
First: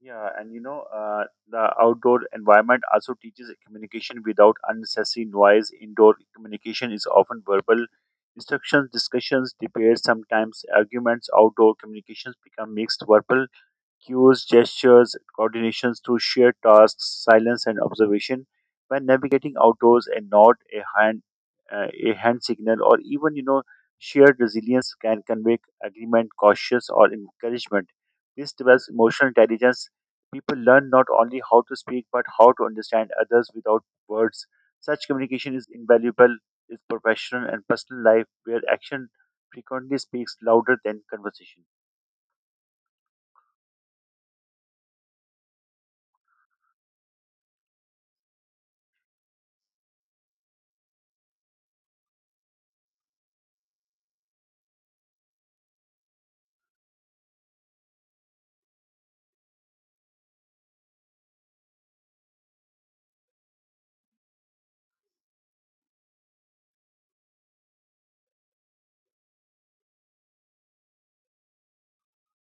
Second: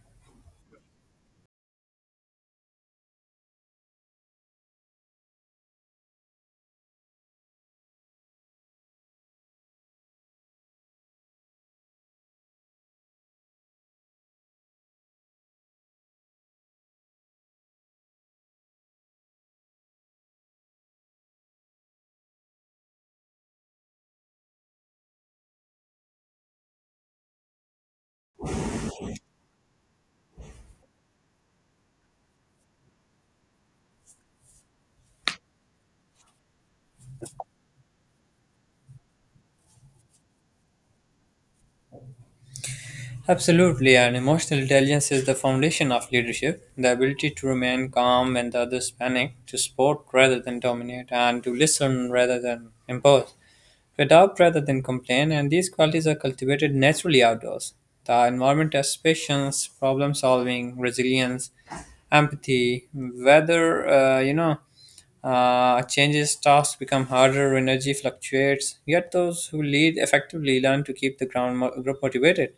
Yeah, and the outdoor environment also teaches communication without unnecessary noise. Indoor communication is often verbal instructions, discussions, debates, sometimes arguments. Outdoor communications become mixed verbal cues, gestures, coordinations through shared tasks, silence, and observation. When navigating outdoors, a nod, a hand signal, or even shared resilience can convey agreement, cautious, or encouragement. This develops emotional intelligence. People learn not only how to speak but how to understand others without words. Such communication is invaluable in professional and personal life, where action frequently speaks louder than conversation.
Absolutely, and emotional intelligence is the foundation of leadership. The ability to remain calm when the others panic, to support rather than dominate, and to listen rather than impose, to adapt rather than complain, and these qualities are cultivated naturally outdoors. The environment has patience, problem solving, resilience, empathy, whether, changes tasks become harder, energy fluctuates. Yet those who lead effectively learn to keep the group motivated.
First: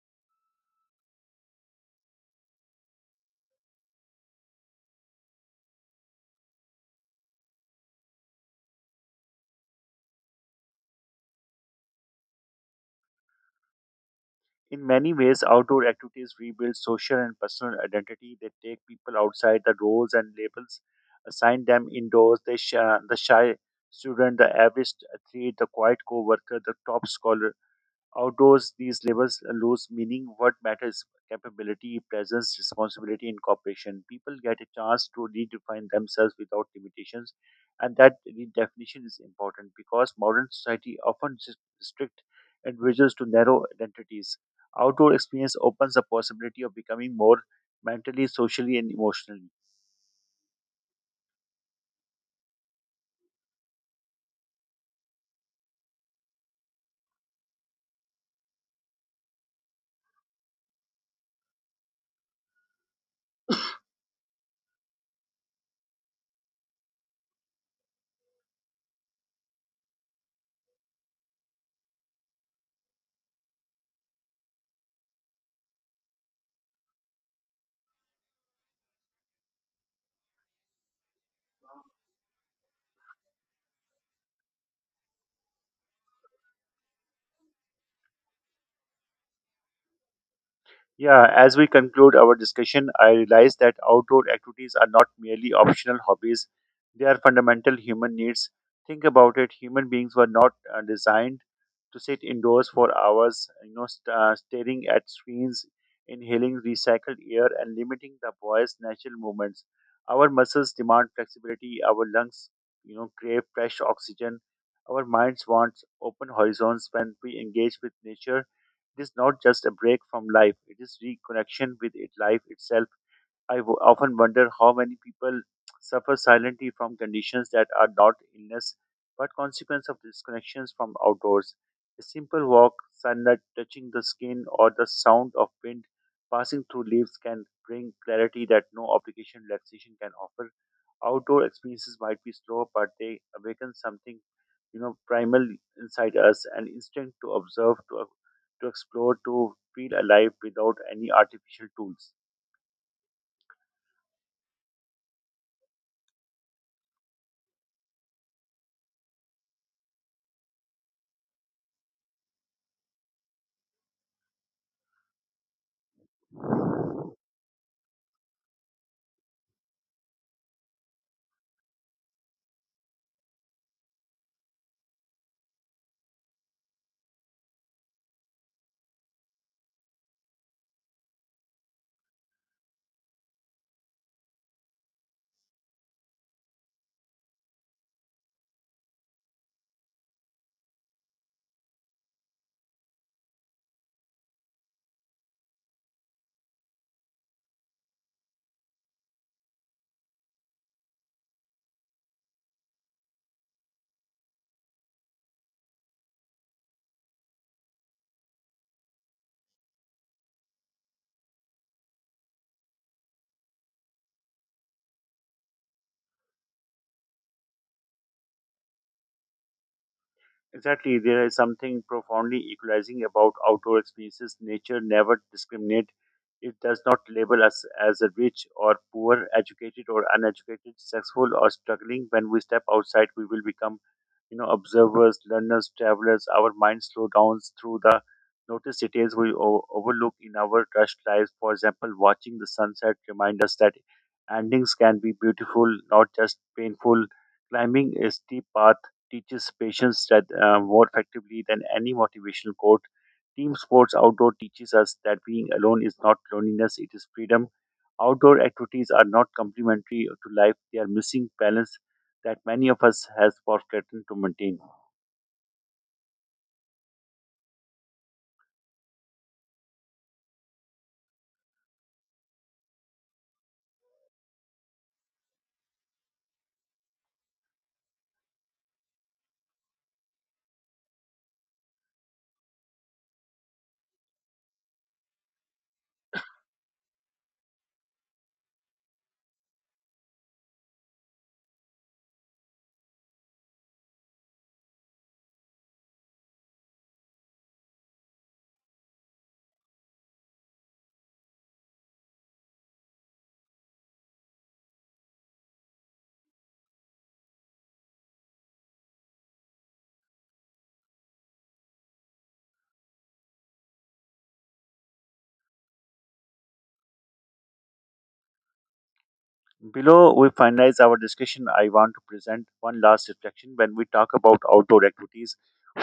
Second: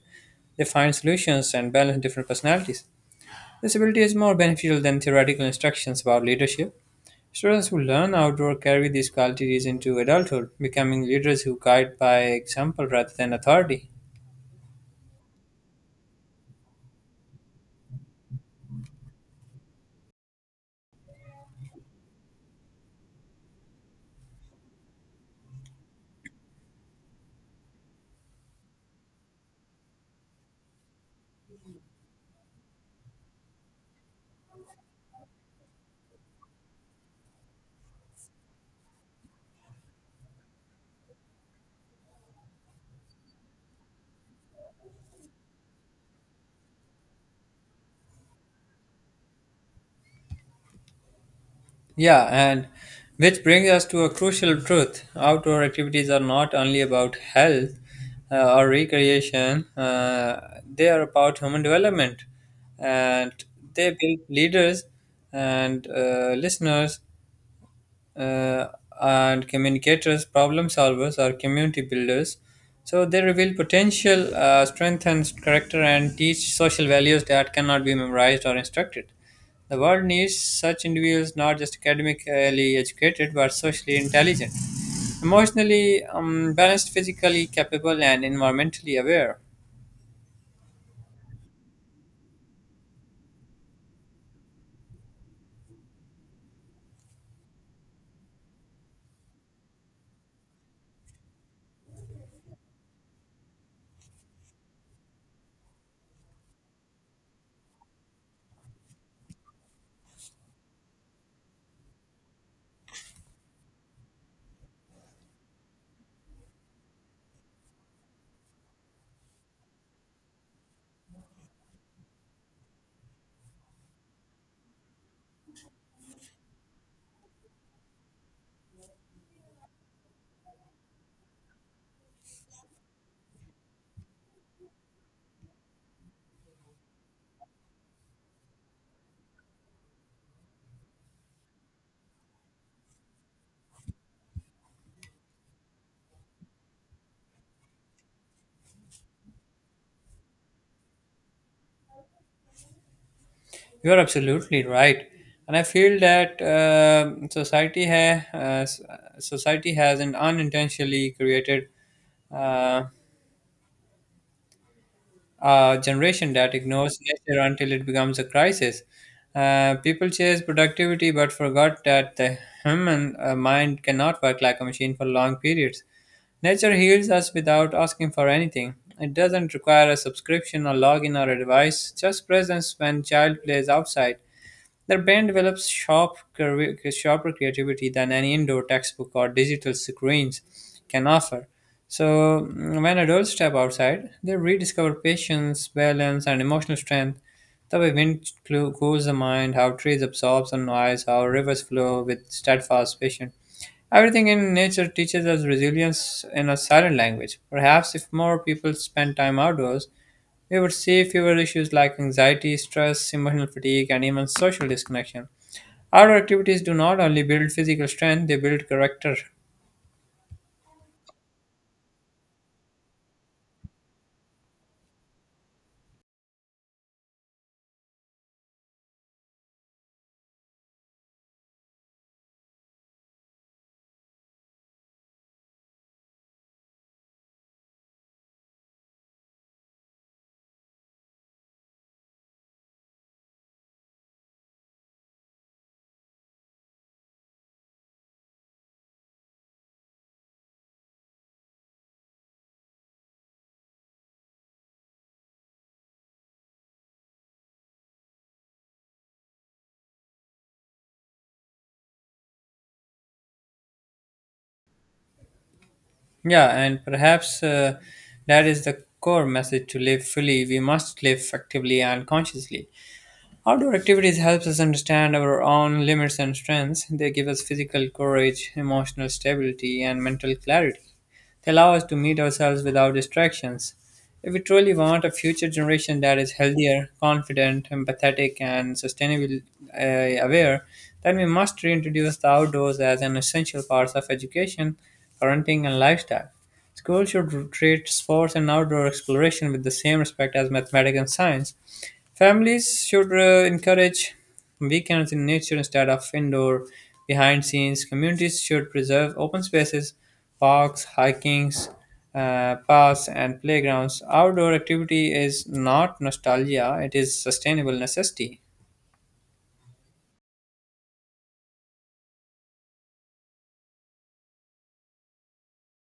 They find solutions and balance different personalities. This ability is more beneficial than theoretical instructions about leadership. Students who learn outdoor carry these qualities into adulthood, becoming leaders who guide by example rather than authority.
In many ways, outdoor activities rebuild social and personal identity. They take people outside the roles and labels, assign them indoors. The shy student, the average athlete, the quiet co worker, the top scholar. Outdoors, these labels lose meaning. What matters, capability, presence, responsibility, and cooperation. People get a chance to redefine themselves without limitations, and that redefinition is important because modern society often restrict individuals to narrow identities. Outdoor experience opens the possibility of becoming more mentally, socially, and emotionally.
Yeah, and which brings us to a crucial truth. Outdoor activities are not only about health or recreation, they are about human development. And they build leaders and listeners uh, and communicators, problem solvers, or community builders. So they reveal potential, strengthens character, and teach social values that cannot be memorized or instructed. The world needs such individuals, not just academically educated, but socially intelligent, emotionally balanced, physically capable, and environmentally aware.
Yeah, as we conclude our discussion, I realize that outdoor activities are not merely optional hobbies, they are fundamental human needs. Think about it, human beings were not designed to sit indoors for hours, staring at screens, inhaling recycled air, and limiting the body's natural movements. Our muscles demand flexibility, our lungs, crave fresh oxygen, our minds want open horizons. When we engage with nature, it is not just a break from life, it is reconnection with it, life itself. I often wonder how many people suffer silently from conditions that are not illness but consequence of disconnections from outdoors. A simple walk, sunlight touching the skin, or the sound of wind passing through leaves can bring clarity that no obligation relaxation can offer. Outdoor experiences might be slow, but they awaken something, primal inside us, an instinct to observe, to explore, to feel alive without any artificial tools.
You're absolutely right, and I feel that society has an unintentionally created uh, a generation that ignores nature until it becomes a crisis. People chase productivity but forgot that the human mind cannot work like a machine for long periods. Nature heals us without asking for anything. It doesn't require a subscription or login or a device, just presence when child plays outside their brain develops sharper creativity than any indoor textbook or digital screens can offer. So, when adults step outside, they rediscover patience, balance, and emotional strength. The way wind cools the mind, how trees absorb the noise, how rivers flow with steadfast patience. Everything in nature teaches us resilience in a silent language. Perhaps if more people spent time outdoors, we would see fewer issues like anxiety, stress, emotional fatigue, and even social disconnection. Outdoor activities do not only build physical strength, they build character.
Exactly, there is something profoundly equalizing about outdoor experiences. Nature never discriminates. It does not label us as a rich or poor, educated or uneducated, successful or struggling. When we step outside, we will become, observers, learners, travelers, our minds slow down through the notice details we overlook in our rushed lives. For example, watching the sunset remind us that endings can be beautiful, not just painful. Climbing a steep path teaches patience that more effectively than any motivational quote. Team sports outdoor teaches us that being alone is not loneliness; it is freedom. Outdoor activities are not complementary to life; they are missing balance that many of us has forgotten to maintain.
Yeah, and perhaps that is the core message to live fully. We must live actively and consciously. Outdoor activities helps us understand our own limits and strengths. They give us physical courage, emotional stability, and mental clarity. They allow us to meet ourselves without distractions. If we truly want a future generation that is healthier, confident, empathetic, and sustainably aware, then we must reintroduce the outdoors as an essential part of education, parenting, and lifestyle. Schools should treat sports and outdoor exploration with the same respect as mathematics and science. Families should encourage weekends in nature instead of indoor, behind scenes. Communities should preserve open spaces, parks, hikings, paths, and playgrounds. Outdoor activity is not nostalgia, it is sustainable necessity.
Below we finalize our discussion, I want to present one last reflection. When we talk about outdoor activities,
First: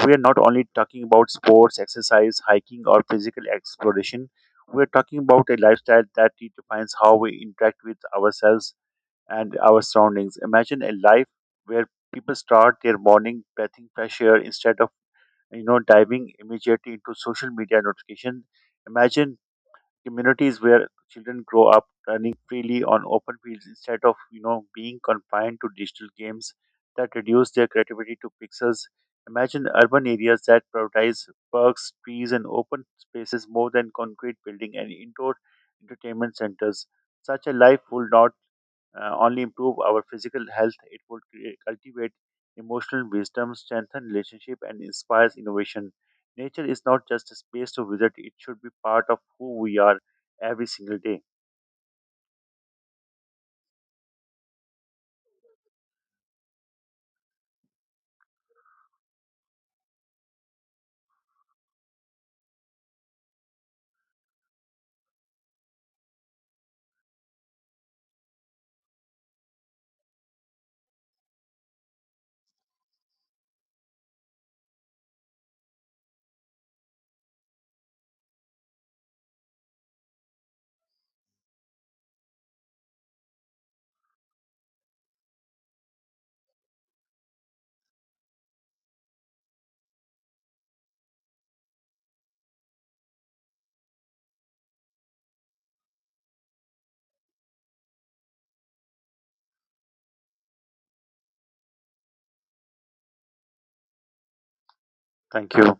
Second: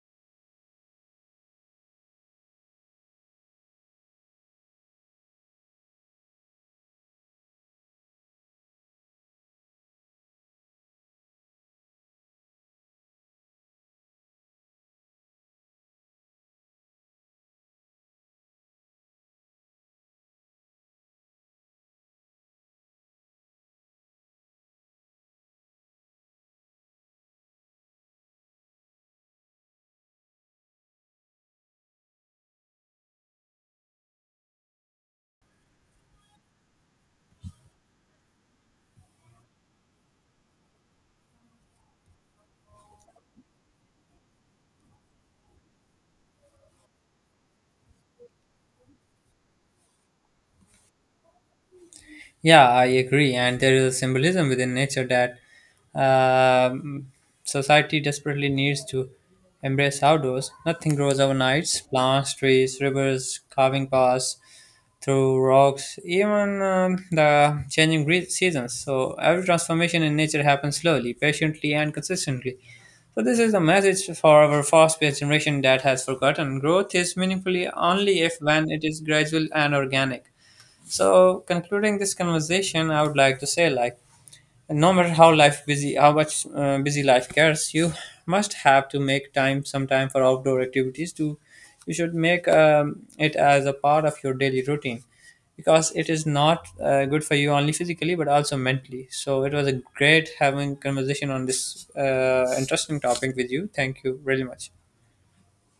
we are not only talking about sports, exercise, hiking, or physical exploration. We are talking about a lifestyle that redefines how we interact with ourselves and our surroundings. Imagine a life where people start their morning breathing fresh air instead of diving immediately into social media notification. Imagine communities where children grow up running freely on open fields instead of being confined to digital games that reduce their creativity to pixels. Imagine urban areas that prioritize parks, trees, and open spaces more than concrete building and indoor entertainment centers. Such a life will not only improve our physical health, it would cultivate emotional wisdom, strengthen relationship, and inspires innovation. Nature is not just a space to visit; it should be part of who we are every single day.
Yeah, I agree. And there is a symbolism within nature that um society desperately needs to embrace outdoors. Nothing grows overnight. Plants, trees, rivers, carving paths through rocks, even the changing seasons. So every transformation in nature happens slowly, patiently, and consistently. So this is a message for our fast-paced generation that has forgotten growth is meaningfully only if when it is gradual and organic. So, concluding this conversation, I would like to say, like, no matter how life busy, how much busy life gets, you must have to make time, some time for outdoor activities. To you should make it as a part of your daily routine, because it is not good for you only physically but also mentally. So, it was a great having conversation on this interesting topic with you. Thank you very much.
Thank you.